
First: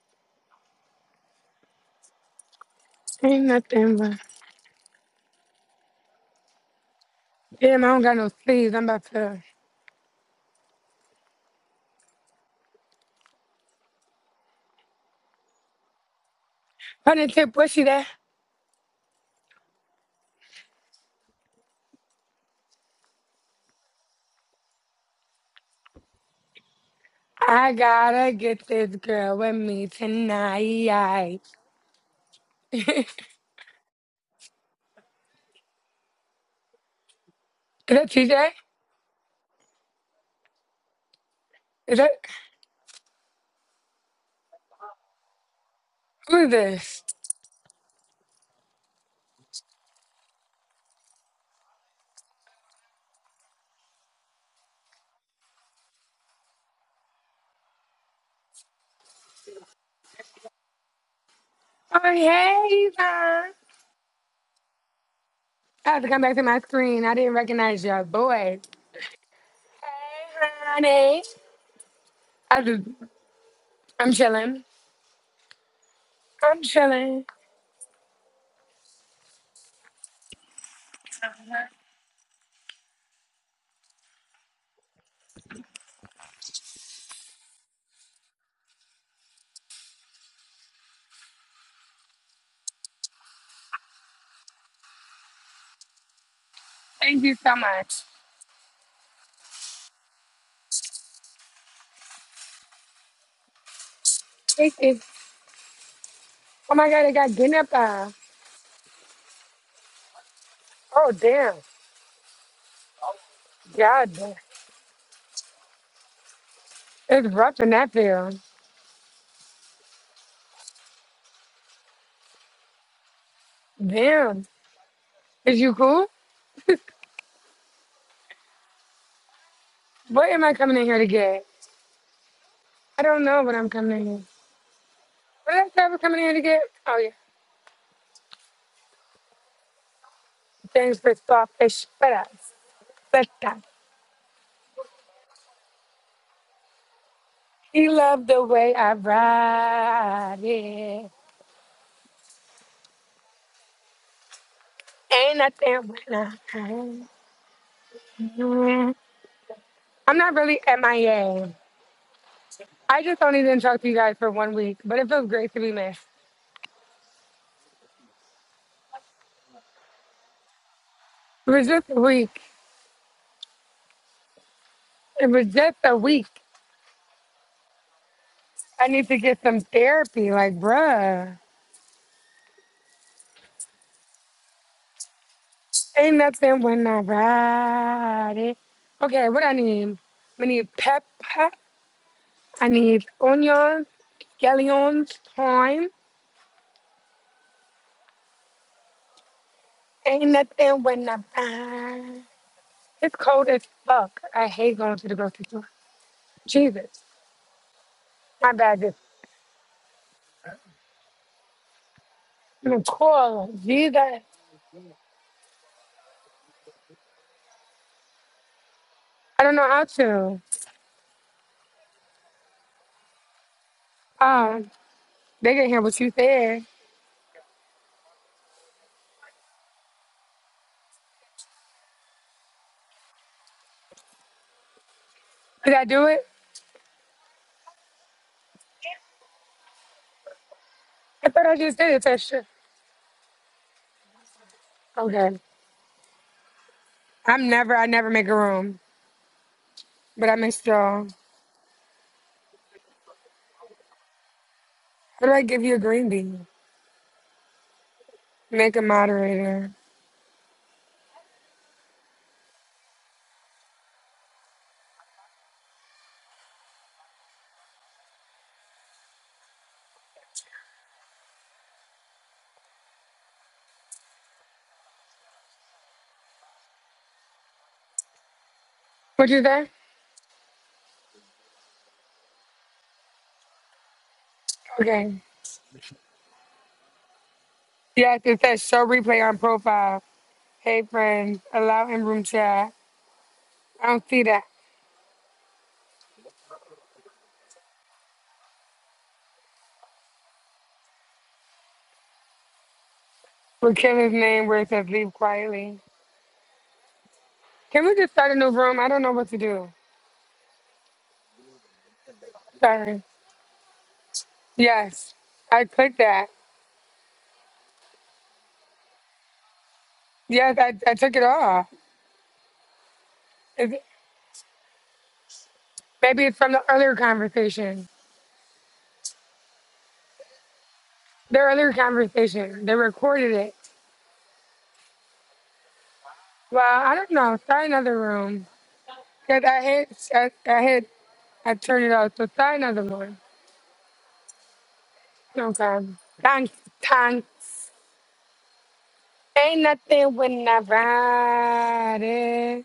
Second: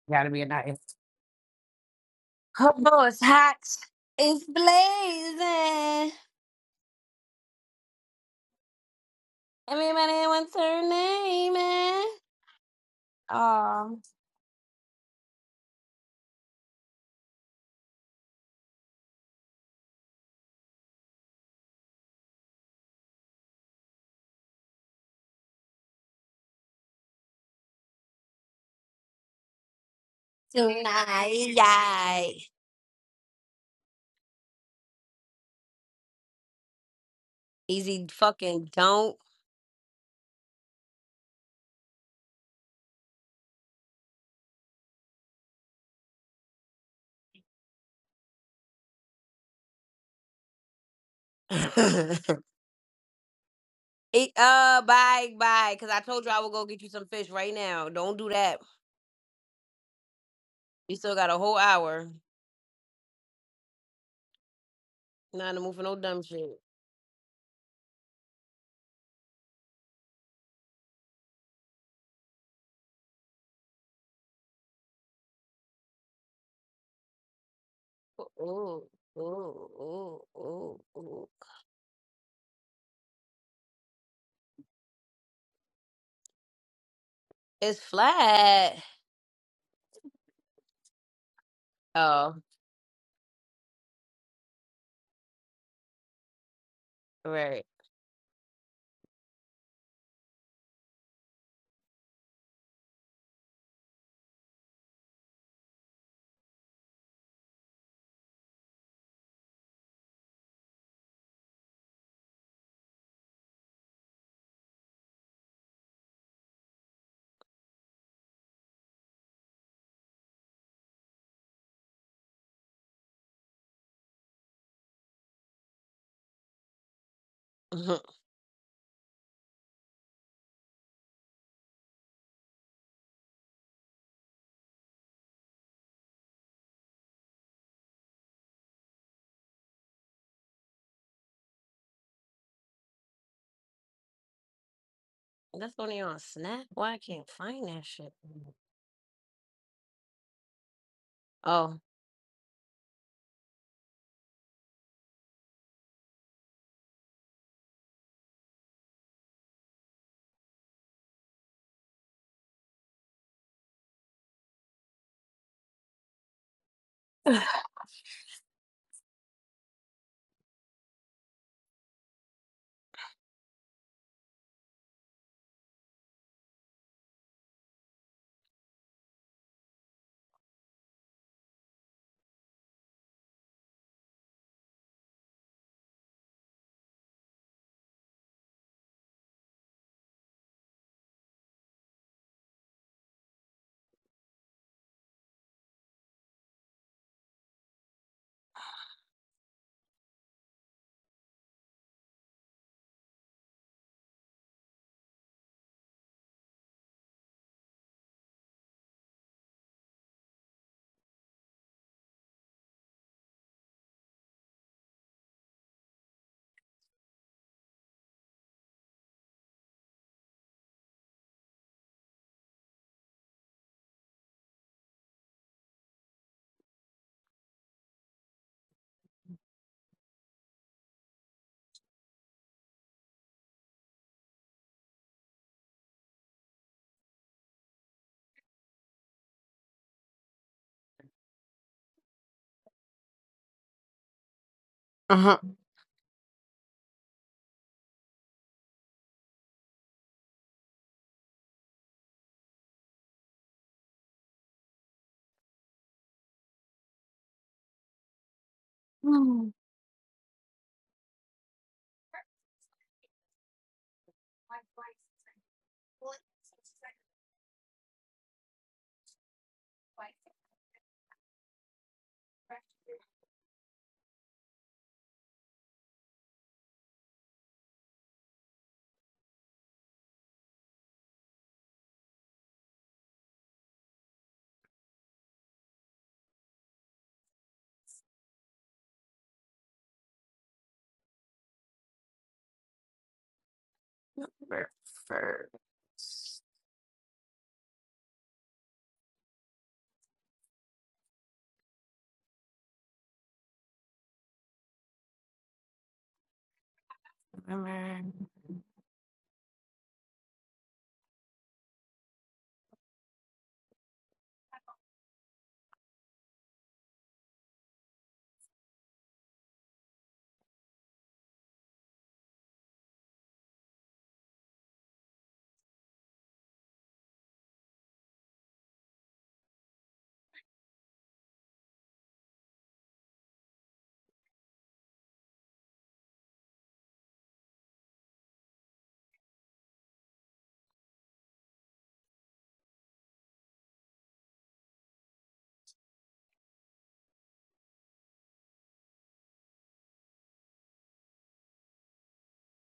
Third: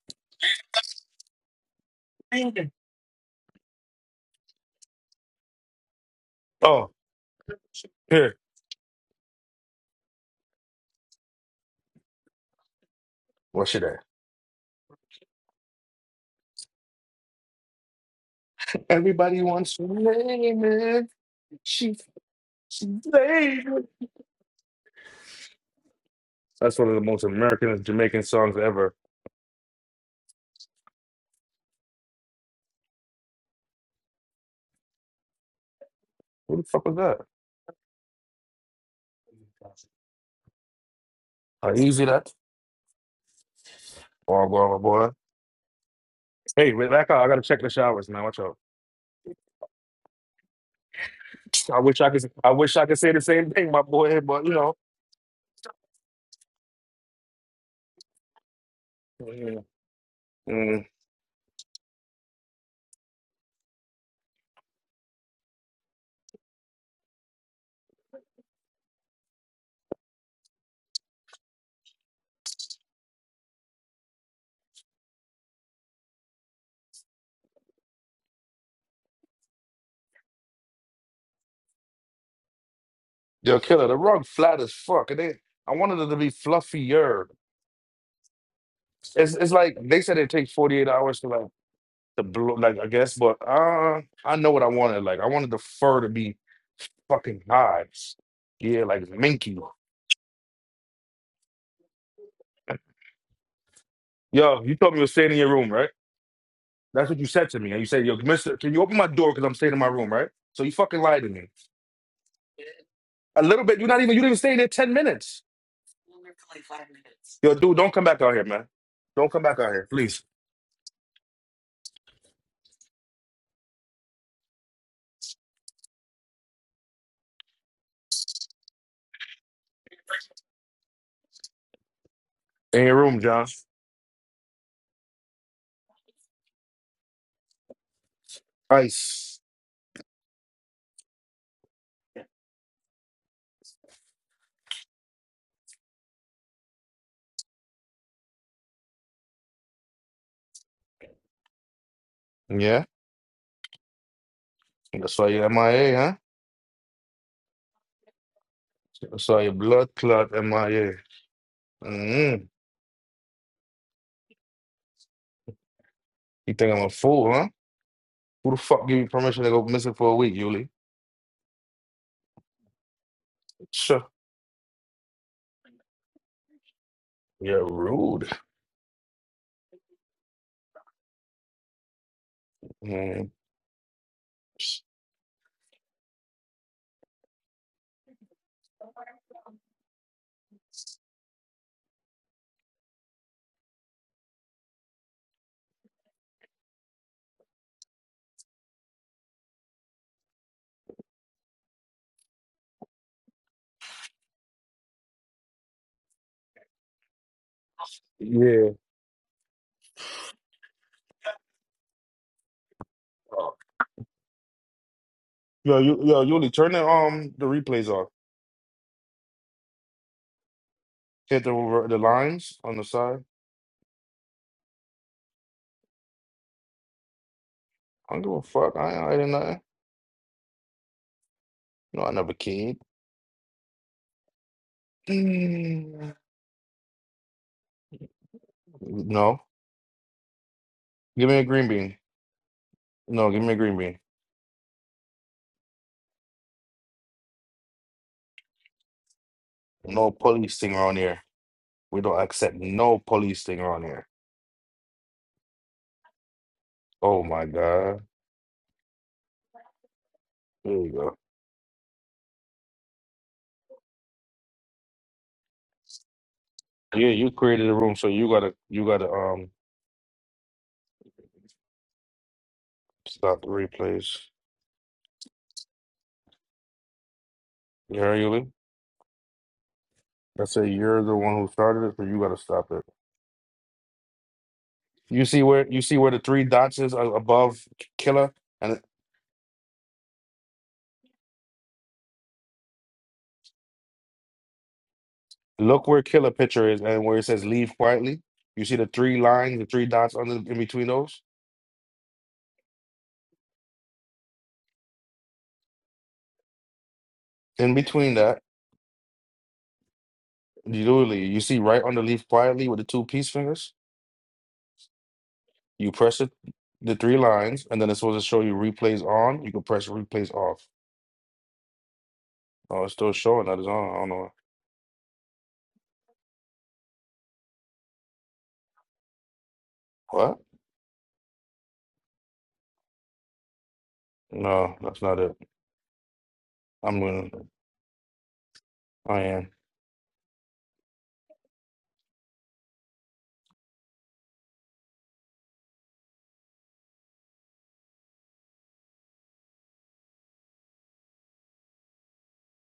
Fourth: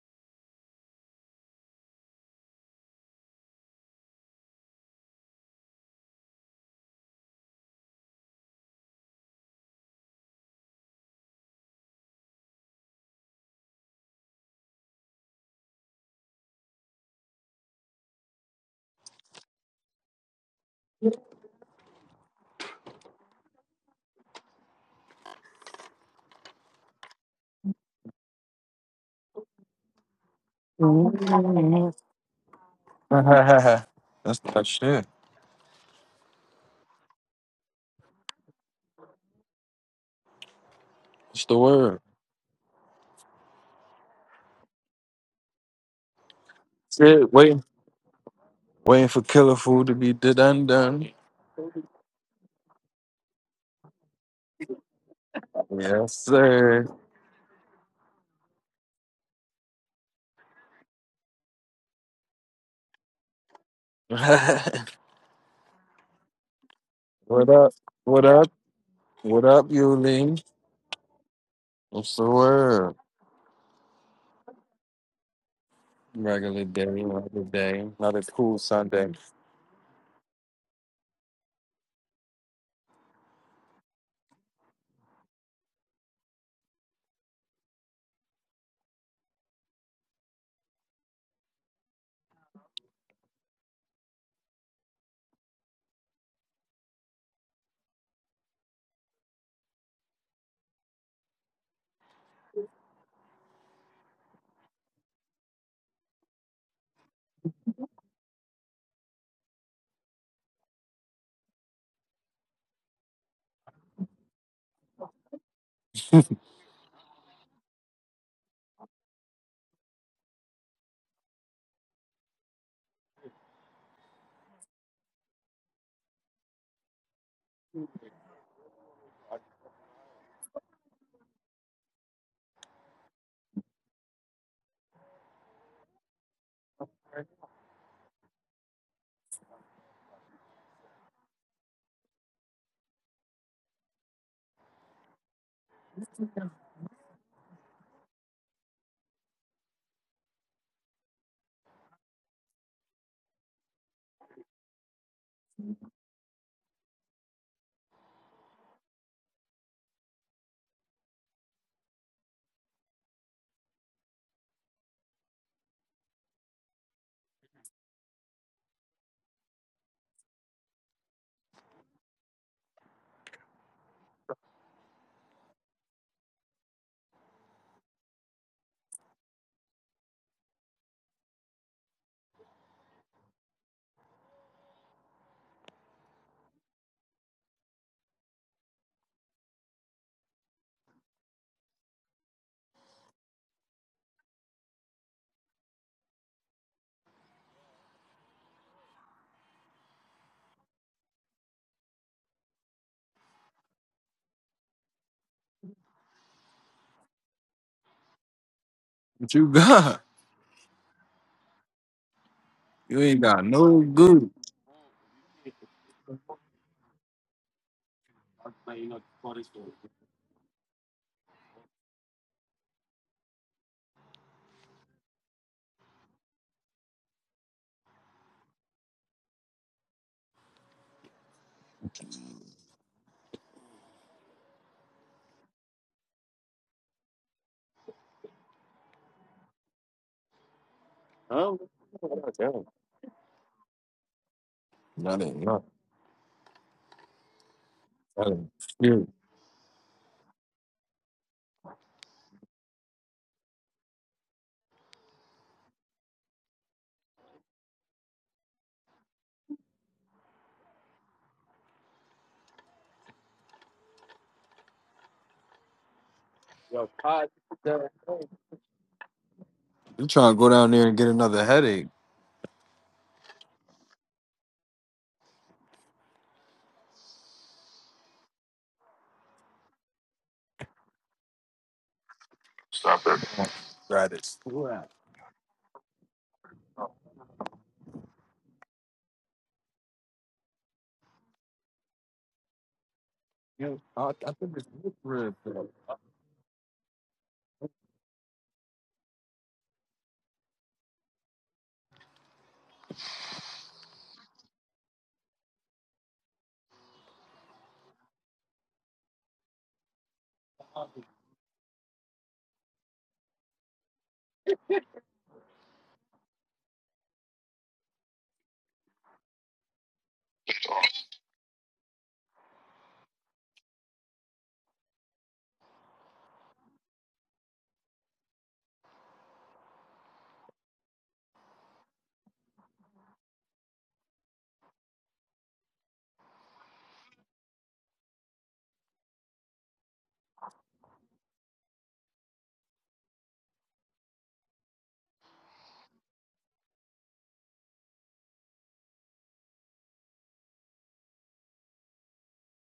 C: Gotta be a nice.
A: singing.
C: Oh, boy, it's
B: Ain't
C: hot.
B: nothing, but
C: It's blazing.
A: Oh,
B: damn, I don't got no
A: here.
B: sleeves. I'm about to
C: Everybody wants her name, man.
A: What's your
C: Oh,
A: name?
B: put it tip bushy there.
A: Everybody wants to name it. She, she baby. That's one of the most American
B: I
A: Jamaican
B: gotta
A: songs
B: get
A: ever.
B: this girl with me tonight.
C: tonight,
D: Mhm.
C: yay.
B: is
D: That's good.
A: Who the fuck was that?
C: Easy
B: that TJ?
C: fucking don't.
A: How
B: Is
A: easy
B: that
A: that? Oh, boy, boy.
B: who is
A: Hey,
D: That's
B: this?
A: Rebecca, I
D: it.
A: gotta check
D: Waiting,
A: the showers, man. Watch out.
D: waiting for killer food to be done done.
C: Eat,
A: I wish I could. I wish I could say the same thing, my boy. But you know,
C: uh, bye, bye. Cause I
D: Yes,
C: told you I will go get
D: sir.
C: you some fish right now. Don't do that.
A: mm, mm.
C: You still got a whole
B: Oh,
C: hour.
B: hey, Yvonne.
C: Not in the mood for
B: I
C: no
B: have to come
C: dumb
B: back to
C: shit.
B: my screen. I didn't
D: what up?
B: recognize your
D: What up?
B: voice.
D: What up, Yuli?
B: Hey, honey.
D: What's the
B: I just,
D: word?
B: I'm chilling. I'm
D: Regular day, regular
B: chilling.
D: day. Another cool
C: Ooh,
D: Sunday.
C: ooh, ooh, ooh, ooh.
A: yo, killer. The rug flat as fuck. And they, I wanted it to be fluffier.
C: It's flat.
A: It's, it's like they said it takes forty eight hours to like. the
C: Oh,
A: blow, like I guess, but uh, I know what I wanted. Like I wanted the fur to be
B: Thank you
A: fucking
B: so
C: right.
A: high.
B: much.
A: Yeah, like minky. Yo,
B: Thank
A: you told me
B: you.
A: you were staying in your room, right?
B: Oh my God,
A: That's
B: I
A: what you
B: got
A: said
B: getting
A: to
B: up
A: me. And you said,
B: there.
A: yo, mister, can you open my door because I'm staying in my room, right? So you fucking
B: Oh,
A: lied to me.
B: damn.
A: A little bit, you're not even,
B: God,
A: you didn't
B: damn.
A: even stay there 10 minutes.
B: it's
A: Yo,
B: rough in
A: dude, don't
B: that
A: come back out
B: field.
A: here, man. Don't come back out here, please.
B: Damn. Is you cool?
C: That's
B: What am I coming in here to get?
A: In your
B: I
A: room,
B: don't know
A: John.
B: what I'm coming in here. What did I say I was coming in here to get? Oh, yeah.
A: Ice.
B: thanks for sawfish but us. But that.
C: only on Snap. Why I can't find that
B: He
C: shit?
B: loved the way I ride it.
C: Oh.
A: Yeah? That's why
B: Ain't
A: you're
B: nothing
A: MIA, huh?
B: when I
A: That's why your blood
B: I'm
A: clot
B: not really MIA.
A: MIA.
B: I A.
A: Mm-hmm.
B: I just only didn't talk to you guys for one week, but it feels great to be missed.
A: You think I'm a fool, huh? Who the fuck give you permission to go missing for a week, Yuli?
B: It was just a week.
A: Sure.
B: It was just a week.
A: You're rude.
B: I need to get some therapy. Like, bruh,
A: Man.
B: ain't nothing when I ride it. Okay, what I need? I need pepper. I need onions, scallions, thyme. Ain't nothing when I ride. It's cold as fuck. I hate going to the grocery store. Jesus, my
A: Yeah.
B: bad. Just
D: What you got?
B: I'm gonna
D: You ain't got
B: call
D: no
B: Jesus.
D: good.
A: Yo, you, yo, Yuli, turn the um the replays off.
B: I don't know how to.
A: Hit the re- the lines on the side.
B: Um, they can hear what you said.
A: I don't give a fuck. I ain't hiding nothing. No, I never kid.
B: Did I do
A: Mm.
B: it?
A: No. Give
B: I
A: me a
B: thought I
D: Oh,
A: green
B: just did
A: bean.
B: it. That shit.
A: No, give me a green bean.
B: Okay.
C: Uh-huh.
D: nothing. Nothing.
B: I'm never, I never make a room,
D: You
A: No
B: but I
A: police
B: missed
A: thing around
B: y'all.
A: here. We don't accept no police thing around here.
B: How do I give you a green bean?
A: Oh my god.
B: Make a
C: Hmm.
B: moderator.
A: There you go. Yeah, you created a room, so you gotta you gotta um
D: trying to go down there and get another headache?
A: stop the replays. You heard Yuli?
B: What you say?
A: I said you're the one who started it, so you gotta stop it.
D: Stop it. Right.
B: Okay.
A: You see where you see where the three dots is a- above
B: Yes,
A: Killer,
B: it says
A: and
B: show replay on profile. Hey, friends, allow in room chat.
D: You
B: I don't
D: I,
B: see
D: I
B: that.
D: think it's lip rib.
C: Prefer.
D: though.
A: look where Killer picture is, and where it says "Leave quietly." You see the three lines, the three dots under in between those.
B: We're Kevin's name where it says leave quietly.
A: In
B: Can we
C: Remember.
B: just
A: between
B: start a
A: that,
B: new room? I don't know what to do.
A: Yuli, you see right under "Leave quietly" with the
B: Sorry.
A: two peace fingers.
B: Yes, I
A: You
B: clicked
A: press
B: that.
A: it, the three lines, and then it's supposed to show you replays on. You can press replays
B: Yes,
A: off.
B: I, I took it off.
A: Oh, it's still showing that it's
B: Is- it-
A: on. I don't know
B: maybe it's from the earlier conversation.
A: what.
B: The earlier conversation, they recorded it.
A: No, that's not it.
B: Well, I
A: I'm
B: don't
A: gonna.
B: know. Start another room.
A: I
B: Cause
A: am.
B: I hit, I, I hit, I turned it off. So start another one. Okay. Thanks, thanks. Ain't nothing when I ride it.